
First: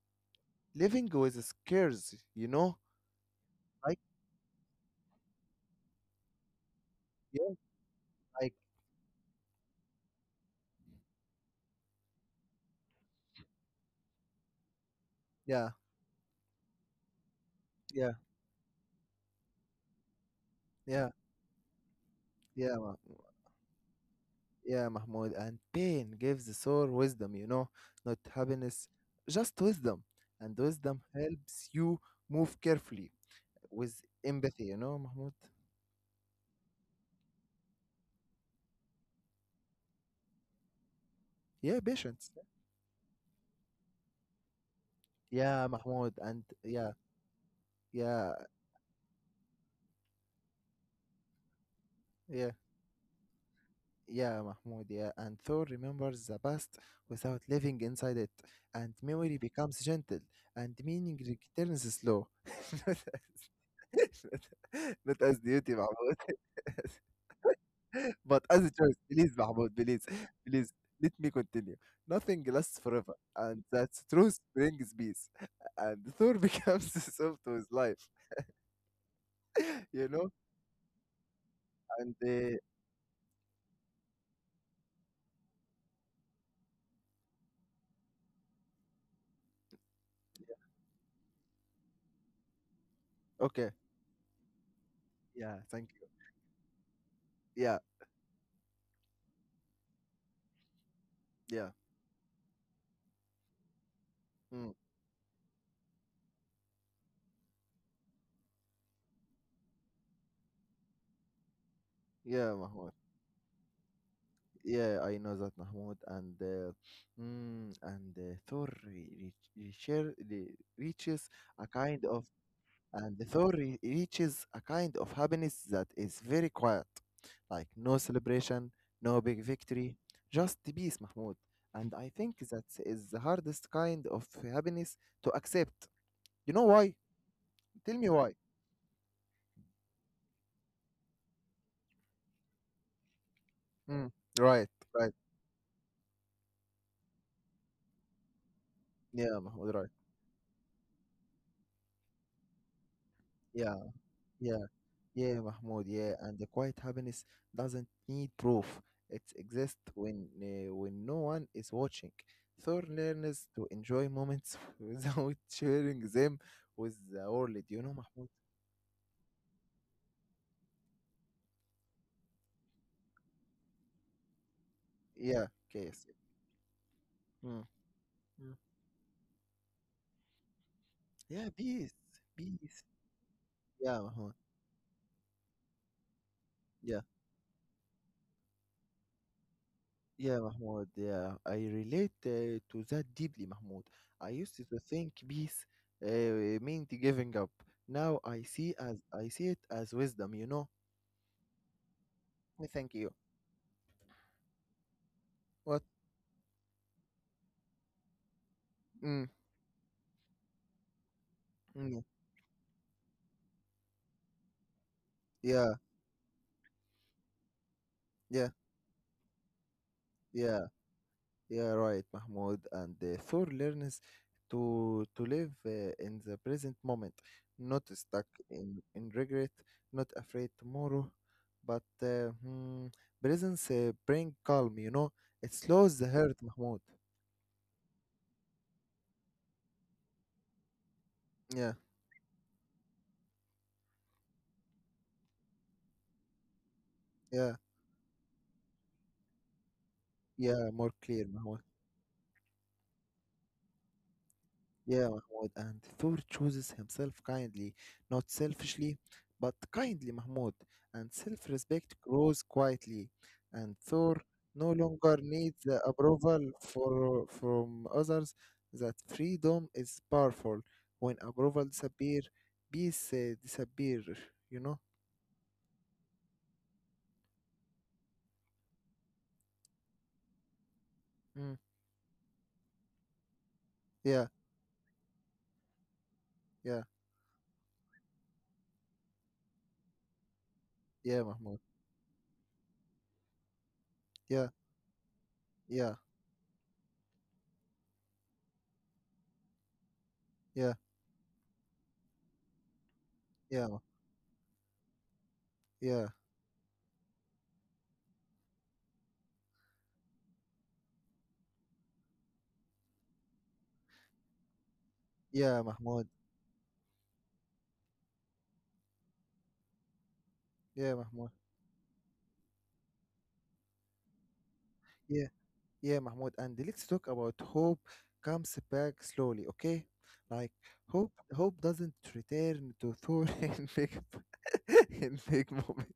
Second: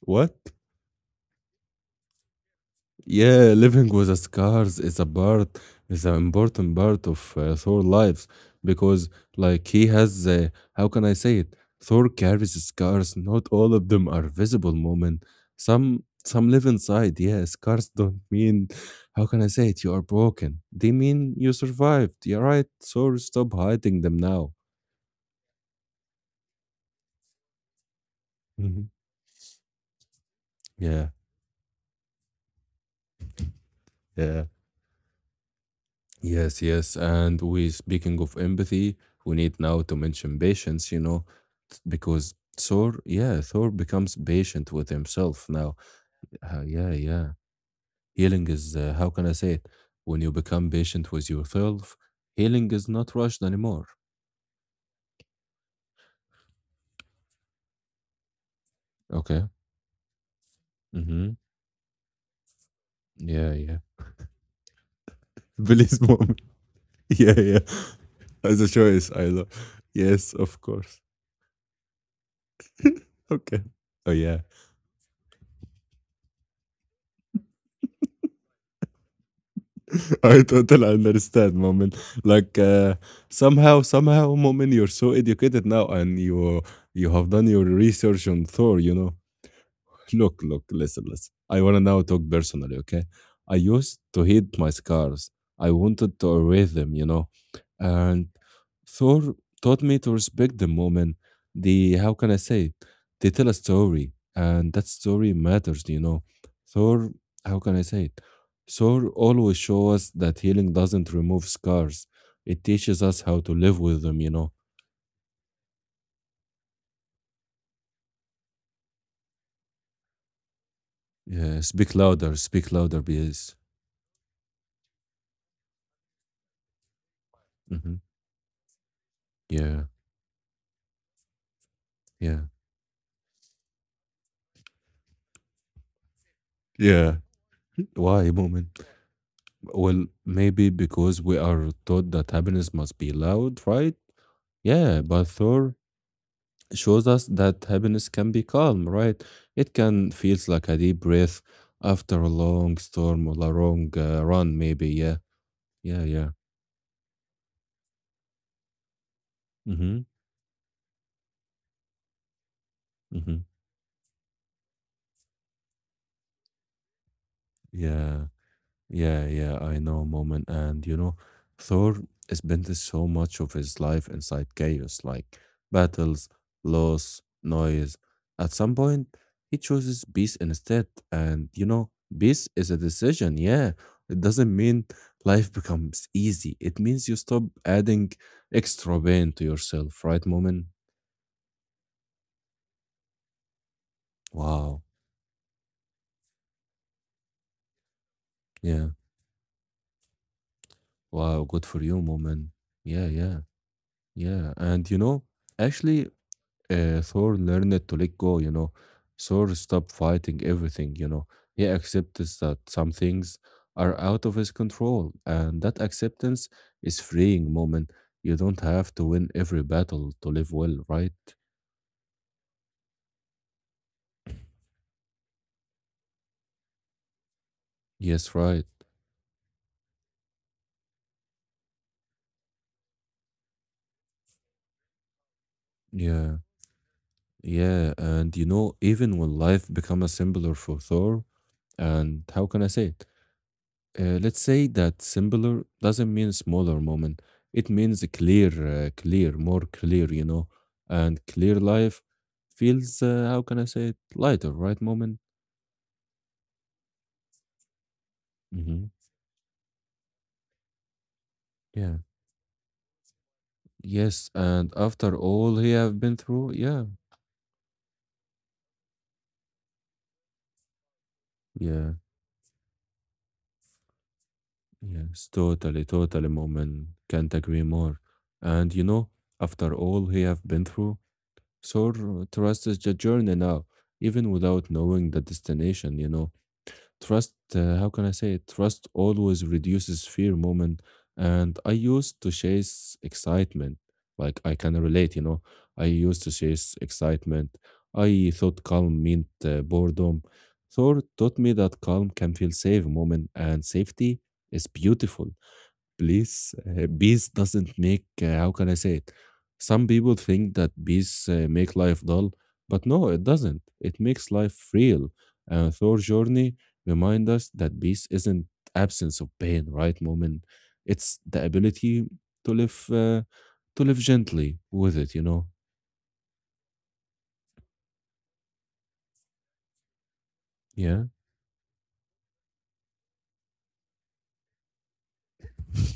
S2: what?
S1: Living with the scars, you know?
S2: Yeah, living
S1: Like,
S2: with the scars is a part, is an important part of
S1: yeah,
S2: Thor's lives
S1: like,
S2: because, like, he has, how can I say it? Thor carries scars. Not all of them are visible, Moment,
S1: yeah,
S2: Some live inside. Yeah, scars
S1: yeah,
S2: don't mean, how can I say it? You are broken. They
S1: yeah,
S2: mean you survived. You're right,
S1: yeah,
S2: Thor. Stop hiding them now.
S1: yeah, Mahmoud. And pain gives the soul wisdom, you know? Not happiness,
S2: Mhm.
S1: just wisdom. And wisdom
S2: Yeah,
S1: helps you move carefully with
S2: yeah.
S1: empathy, you know, Mahmoud?
S2: Yes, yes. And we, speaking of empathy, we need now to mention patience, you know,
S1: Yeah, patience.
S2: because Thor, yeah, Thor becomes patient with himself
S1: Yeah,
S2: now.
S1: Mahmoud, and
S2: Yeah,
S1: yeah,
S2: yeah.
S1: yeah,
S2: Healing is, how can I say it? When you become patient with yourself,
S1: yeah,
S2: healing is not rushed anymore.
S1: yeah, Mahmoud, yeah. And Thor remembers the past without living inside it, and memory
S2: Okay.
S1: becomes gentle, and meaning
S2: Mm-hmm.
S1: returns slow. not,
S2: Yeah, yeah.
S1: as, Not as duty,
S2: Billy's
S1: Mahmoud,
S2: mom. Yeah, yeah.
S1: but
S2: As
S1: as
S2: a
S1: a choice.
S2: choice, I
S1: Please,
S2: love.
S1: Mahmoud, please,
S2: Yes, of
S1: please,
S2: course.
S1: let me continue. Nothing lasts forever,
S2: Okay.
S1: and that
S2: Oh, yeah.
S1: truth brings peace. And Thor becomes soft with life, you know?
S2: I totally understand, Momin.
S1: And
S2: Like
S1: uh,
S2: somehow, somehow, Momin, you're so educated now, and you have done your research on Thor. You know, look, look, listen, listen. I wanna now talk personally, okay? I
S1: okay,
S2: used to hate my scars.
S1: yeah,
S2: I
S1: thank you.
S2: wanted to erase them, you know.
S1: Yeah.
S2: And Thor taught me to respect the moment,
S1: Yeah.
S2: the how can I say it? They tell a story, and
S1: Mm.
S2: that story matters, you know. Thor, how can I say it? Thor always shows us that healing doesn't remove scars.
S1: Yeah,
S2: It
S1: Mahmoud.
S2: teaches us how to live with them, you know.
S1: Yeah, I know that, Mahmoud, and Thor re- reach- reacher- re- reaches
S2: Yeah,
S1: a kind of
S2: speak louder,
S1: and Thor
S2: please.
S1: re- reaches a kind of happiness that is very quiet, like
S2: Hmm.
S1: no celebration, no big
S2: Yeah,
S1: victory, just peace, Mahmoud. And I think
S2: yeah,
S1: that is the hardest kind of happiness to accept. You know why?
S2: yeah.
S1: Tell me
S2: Why,
S1: why.
S2: moment? Well, maybe because we are taught that happiness must be loud, right?
S1: Mm. Right,
S2: Yeah,
S1: right.
S2: but Thor shows us that happiness can be calm, right?
S1: Yeah, Mahmoud.
S2: It
S1: Right.
S2: can feels like a deep breath after a long storm or a
S1: Yeah.
S2: long run,
S1: Yeah.
S2: maybe. Yeah,
S1: Yeah, Mahmoud,
S2: yeah,
S1: yeah,
S2: yeah.
S1: and the quiet happiness doesn't need proof. It exists
S2: Mm-hmm.
S1: when no one is watching. Thor
S2: Mm-hmm.
S1: learns to enjoy moments without sharing them with the world. You know,
S2: Yeah.
S1: Mahmoud?
S2: Yeah, yeah, I know, moment. And you know, Thor spent so much of his life inside chaos, like
S1: Yeah, chaos.
S2: battles, loss,
S1: Mm.
S2: noise. At
S1: Mm.
S2: some point, he chooses peace instead. And
S1: Yeah,
S2: you know,
S1: peace,
S2: peace is a
S1: peace.
S2: decision. Yeah,
S1: Yeah,
S2: it
S1: Mahmoud.
S2: doesn't mean life becomes easy. It
S1: Yeah,
S2: means you stop adding extra pain to yourself, right,
S1: yeah,
S2: moment?
S1: Mahmoud. Yeah, I relate to that deeply, Mahmoud. I used to
S2: Wow.
S1: think peace meant giving up. Now I see
S2: Yeah.
S1: as I see it as wisdom. You know.
S2: Wow. Good for you, moment.
S1: Mm, thank
S2: Yeah,
S1: you.
S2: yeah, yeah. And you know,
S1: What?
S2: actually, Thor learned to let go, you know.
S1: Mm,
S2: Thor stopped fighting everything, you know. He
S1: mm,
S2: accepts that some things are out of his control, and
S1: yeah,
S2: that acceptance is freeing moment. You
S1: yeah,
S2: don't have to win every battle to live
S1: yeah,
S2: well, right?
S1: yeah. Right, Mahmoud. And Thor learns to live in the present moment, not stuck
S2: Yes, right.
S1: in regret, not afraid tomorrow, but presence bring calm. It slows the heart,
S2: Yeah,
S1: Mahmoud.
S2: yeah. And you know, even when life becomes simpler for Thor,
S1: Yeah,
S2: and how can I say it? Let's say that simpler doesn't mean smaller moment.
S1: yeah,
S2: It means a clear, more clear, you know.
S1: yeah. More
S2: And
S1: clear,
S2: clear
S1: Mahmoud.
S2: life feels, how can I say it, lighter, right?
S1: Yeah,
S2: Moment.
S1: Mahmoud. And Thor chooses himself kindly, not
S2: Hmm.
S1: selfishly, but kindly, Mahmoud. And self respect
S2: Yeah.
S1: grows quietly. And Thor
S2: Yes. And
S1: no
S2: after
S1: longer
S2: all
S1: needs
S2: he
S1: the
S2: have been
S1: approval
S2: through, yeah,
S1: from others. That freedom is powerful. When approval
S2: yeah,
S1: disappear, peace disappear, you know?
S2: yes, totally, totally. Moment. Can't agree more. And you know, after all he have been through,
S1: Mm.
S2: so trust is the journey now,
S1: Yeah,
S2: even without knowing the destination, you know.
S1: yeah,
S2: Trust, how can I say it? Trust always reduces fear moment.
S1: yeah,
S2: And
S1: Mahmoud.
S2: I used to chase excitement. Like
S1: Yeah,
S2: I can relate, you know. I
S1: yeah,
S2: used to chase excitement. I thought calm meant boredom.
S1: yeah,
S2: Thor taught me that calm can feel safe moment and
S1: yeah,
S2: safety is beautiful
S1: yeah,
S2: please. Peace doesn't make, how can I say it? Some people think that peace make life dull, but no, it doesn't. It makes life real.
S1: yeah,
S2: Thor
S1: Mahmoud.
S2: journey remind us that peace isn't absence of pain, right, Moment,
S1: Yeah,
S2: It's
S1: Mahmoud.
S2: the ability to live, uh, to live gently with it. You
S1: Yeah.
S2: know,
S1: Yeah, Mahmoud, and let's talk about hope comes back slowly, okay? Like
S2: yeah.
S1: hope doesn't return to Thor in big in big moment.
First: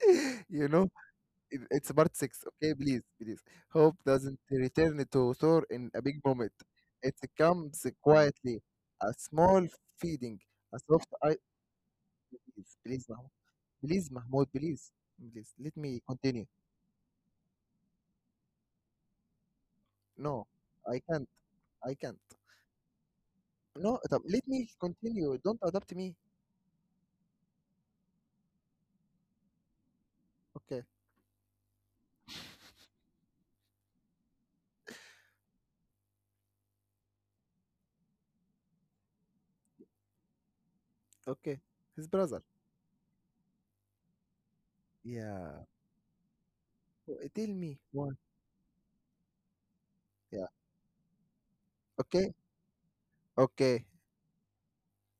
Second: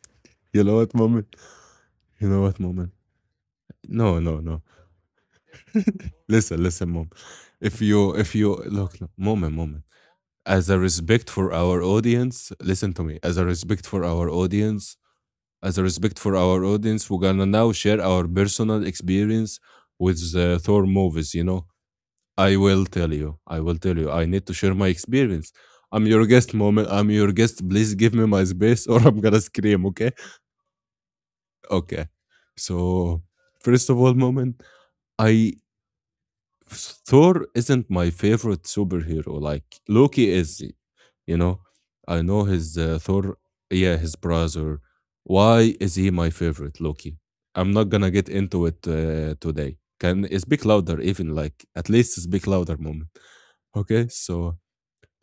S2: You
S1: You
S2: know
S1: know,
S2: what, moment?
S1: it's part
S2: You know
S1: six,
S2: what,
S1: okay?
S2: moment?
S1: Please, please. Hope
S2: No, no,
S1: doesn't
S2: no.
S1: return to Thor in a big moment.
S2: Listen, listen, mom.
S1: It comes
S2: If you
S1: quietly,
S2: look, no,
S1: a
S2: moment,
S1: small
S2: moment.
S1: feeding,
S2: As a
S1: a soft
S2: respect
S1: eye.
S2: for our audience,
S1: Please,
S2: listen to
S1: please,
S2: me,
S1: Mahmoud,
S2: as a respect for
S1: please,
S2: our
S1: Mahmoud, please,
S2: audience,
S1: please.
S2: as
S1: Let
S2: a
S1: me
S2: respect for
S1: continue.
S2: our audience, we're gonna now share our personal experience with
S1: No,
S2: the Thor
S1: I can't.
S2: movies, you know.
S1: I can't.
S2: I will tell you, I will
S1: No,
S2: tell you,
S1: طب
S2: I need
S1: let
S2: to
S1: me
S2: share my
S1: continue.
S2: experience.
S1: Don't adopt
S2: I'm
S1: me.
S2: your guest, moment. I'm your guest. Please give me my space or I'm gonna scream, okay?
S1: Okay,
S2: Okay. So, first of all, moment, I Thor isn't my favorite superhero. Like Loki is. You know
S1: okay. His
S2: I know
S1: brother.
S2: his Thor, yeah, his brother. Why
S1: Yeah.
S2: is he my favorite Loki?
S1: Oh, tell
S2: I'm
S1: me
S2: not
S1: why.
S2: gonna get into it today. Can
S1: Yeah.
S2: speak louder even, like, at least
S1: Okay.
S2: speak louder moment.
S1: Okay.
S2: Okay, so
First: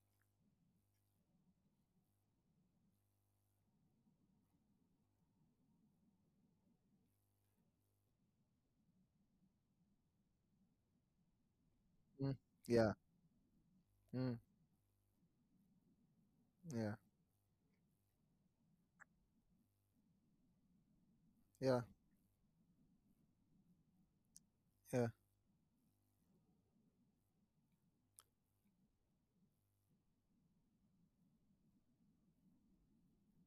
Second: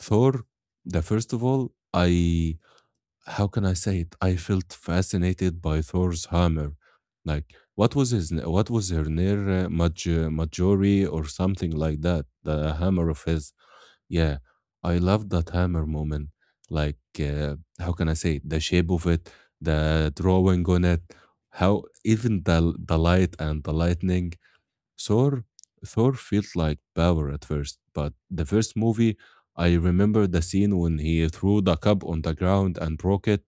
S2: Thor, the first of all, I, how can I say it, I felt fascinated by Thor's hammer. Like, what was his what was her near, Maj- majori or something like that,
S1: Mm.
S2: the
S1: Yeah.
S2: hammer of his.
S1: Mm.
S2: Yeah, I love that hammer moment.
S1: Yeah.
S2: Like, how can I say it? The shape of it, the drawing on it, how
S1: Yeah.
S2: even the light and the lightning.
S1: Yeah.
S2: Thor, Thor feels like power at first, but the first movie, I remember the scene when he threw the cup on the ground and broke it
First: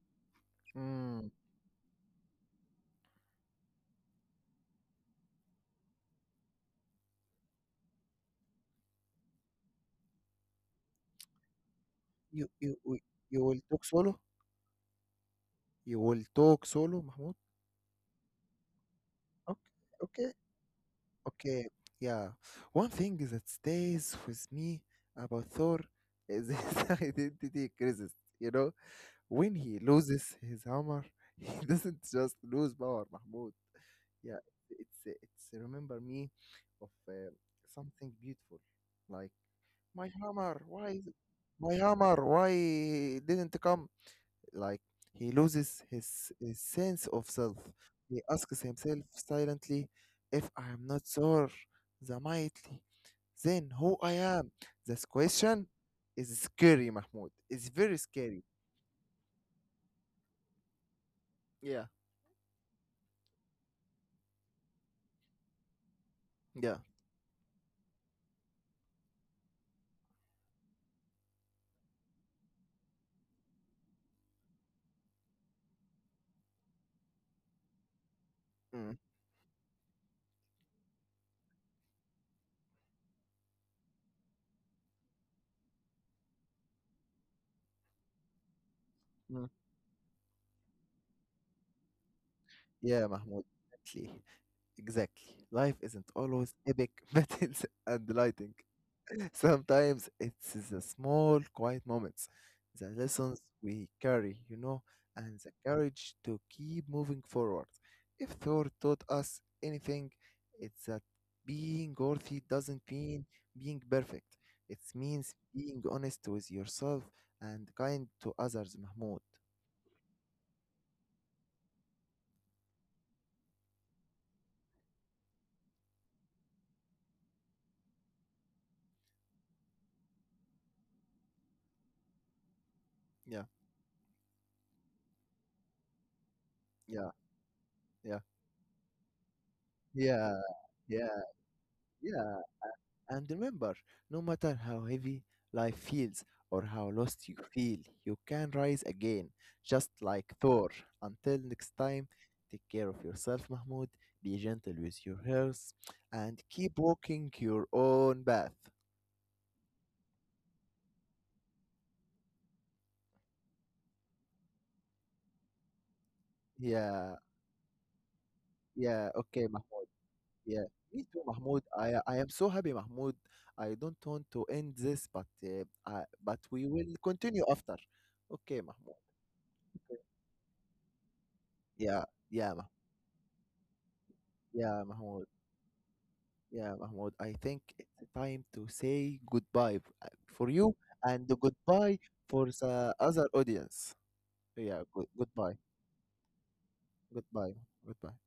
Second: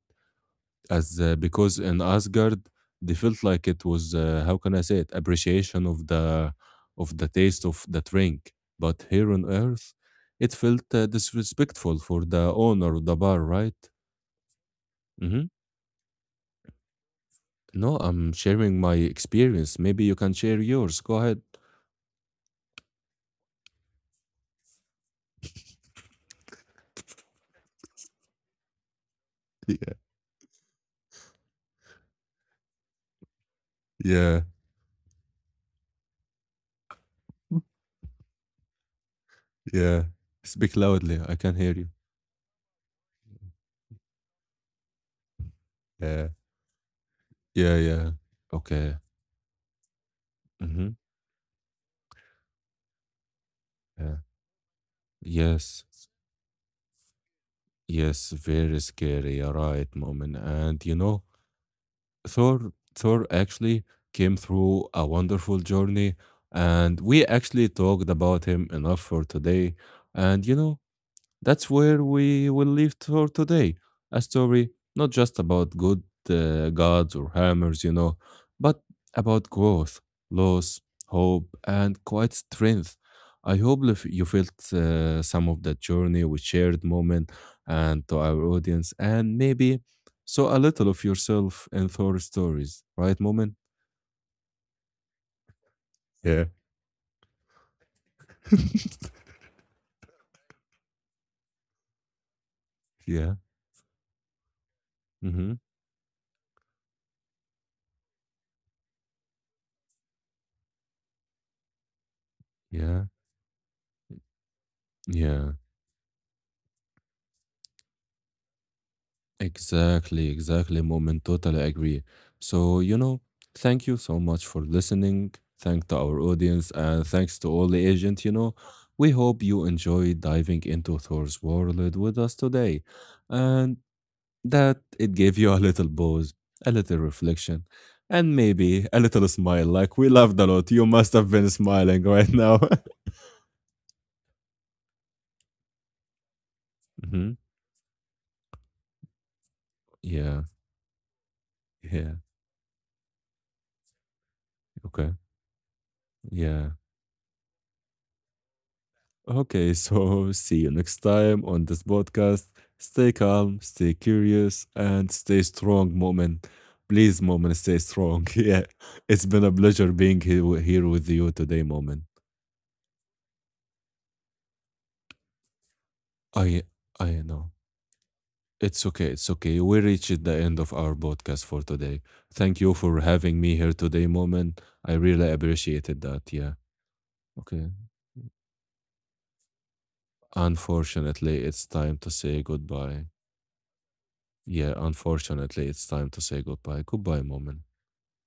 S2: as
S1: Mm.
S2: because in Asgard they felt like it was how can I say it, appreciation of the taste of the drink, but here on Earth it felt disrespectful for the
S1: You you
S2: owner of
S1: we-
S2: the bar,
S1: you will
S2: right?
S1: talk solo.
S2: Hmm.
S1: You will talk solo, Mahmoud.
S2: No, I'm sharing my
S1: Okay.
S2: experience. Maybe you
S1: Okay.
S2: can share yours. Go ahead.
S1: Okay. Yeah. One thing that stays with me about Thor is his identity crisis. You know, when he
S2: Yeah,
S1: loses his hammer, he doesn't just lose power, Mahmoud. Yeah,
S2: yeah,
S1: it's remember me of something beautiful. Like,
S2: yeah.
S1: my hammer
S2: Speak
S1: why is it-
S2: loudly. I can hear
S1: my
S2: you.
S1: hammer why didn't come. Like, he loses
S2: Yeah,
S1: his sense of self.
S2: yeah, yeah.
S1: He asks
S2: Okay.
S1: himself silently, if I am
S2: Mm-hmm.
S1: not sure the mightly then who I
S2: Yeah.
S1: am. This question
S2: Yes.
S1: is scary, Mahmoud. It's very
S2: Yes,
S1: scary.
S2: very scary. All right, moment. And you know,
S1: Yeah,
S2: Thor actually came through a wonderful journey,
S1: yeah.
S2: and we actually talked about him enough for today. And you know, that's where we will leave for today. A story not just about good gods or hammers, you know, but
S1: Mm,
S2: about growth, loss, hope, and quite strength. I hope if you felt some of that journey we shared moment and to our audience, and
S1: mm.
S2: maybe saw a little of yourself in Thor stories,
S1: Yeah,
S2: right,
S1: Mahmoud.
S2: moment?
S1: Exactly. Life isn't
S2: Yeah.
S1: always epic battles and lighting. Sometimes it's the small, quiet moments, the
S2: Yeah.
S1: lessons we carry, and the
S2: Mm-hmm.
S1: courage to keep moving forward. If Thor taught us anything, it's that being worthy doesn't
S2: Yeah.
S1: mean being perfect. It means
S2: Yeah.
S1: being honest with yourself and kind to others, Mahmoud.
S2: Exactly, exactly, Moment. Totally agree. So, you know, thank you so much for listening. Thank to our audience and thanks to all the agent, you know. We hope you enjoyed diving into Thor's world with us today
S1: Yeah,
S2: and that it gave you a little pause, a little
S1: yeah,
S2: reflection,
S1: yeah,
S2: and maybe a little smile like we
S1: yeah,
S2: laughed a lot. You must
S1: yeah,
S2: have been smiling right
S1: yeah.
S2: now.
S1: And remember, no matter how heavy life feels or how lost you
S2: Hmm.
S1: feel, you can rise again, just like
S2: Yeah.
S1: Thor. Until next time,
S2: Yeah.
S1: take care of yourself, Mahmoud. Be gentle with
S2: Okay.
S1: your health and
S2: Yeah.
S1: keep walking your own path.
S2: Okay, so see you next time on this podcast. Stay calm, stay curious, and stay strong, Moment,
S1: Yeah,
S2: Please, Moment, stay strong. Yeah,
S1: yeah,
S2: it's been
S1: okay,
S2: a
S1: Mahmoud.
S2: pleasure being here,
S1: Yeah,
S2: here
S1: me
S2: with
S1: too,
S2: you today,
S1: Mahmoud. I,
S2: Moment.
S1: I am so happy, Mahmoud. I don't want to end this, but
S2: I,
S1: we will
S2: I
S1: continue
S2: know.
S1: after. Okay,
S2: It's
S1: Mahmoud.
S2: okay, it's okay. We reached the end of our podcast for today.
S1: Yeah, yeah,
S2: Thank you for having me here today, Moment.
S1: Yeah,
S2: I
S1: Mahmoud.
S2: really appreciated that. Yeah.
S1: Yeah, Mahmoud, I think
S2: Okay.
S1: it's time to say goodbye for you and
S2: Unfortunately, it's
S1: goodbye
S2: time to say
S1: for the
S2: goodbye.
S1: other audience.
S2: Yeah,
S1: Yeah, goodbye.
S2: unfortunately, it's time to say goodbye. Goodbye,
S1: Goodbye.
S2: Moment.
S1: Goodbye.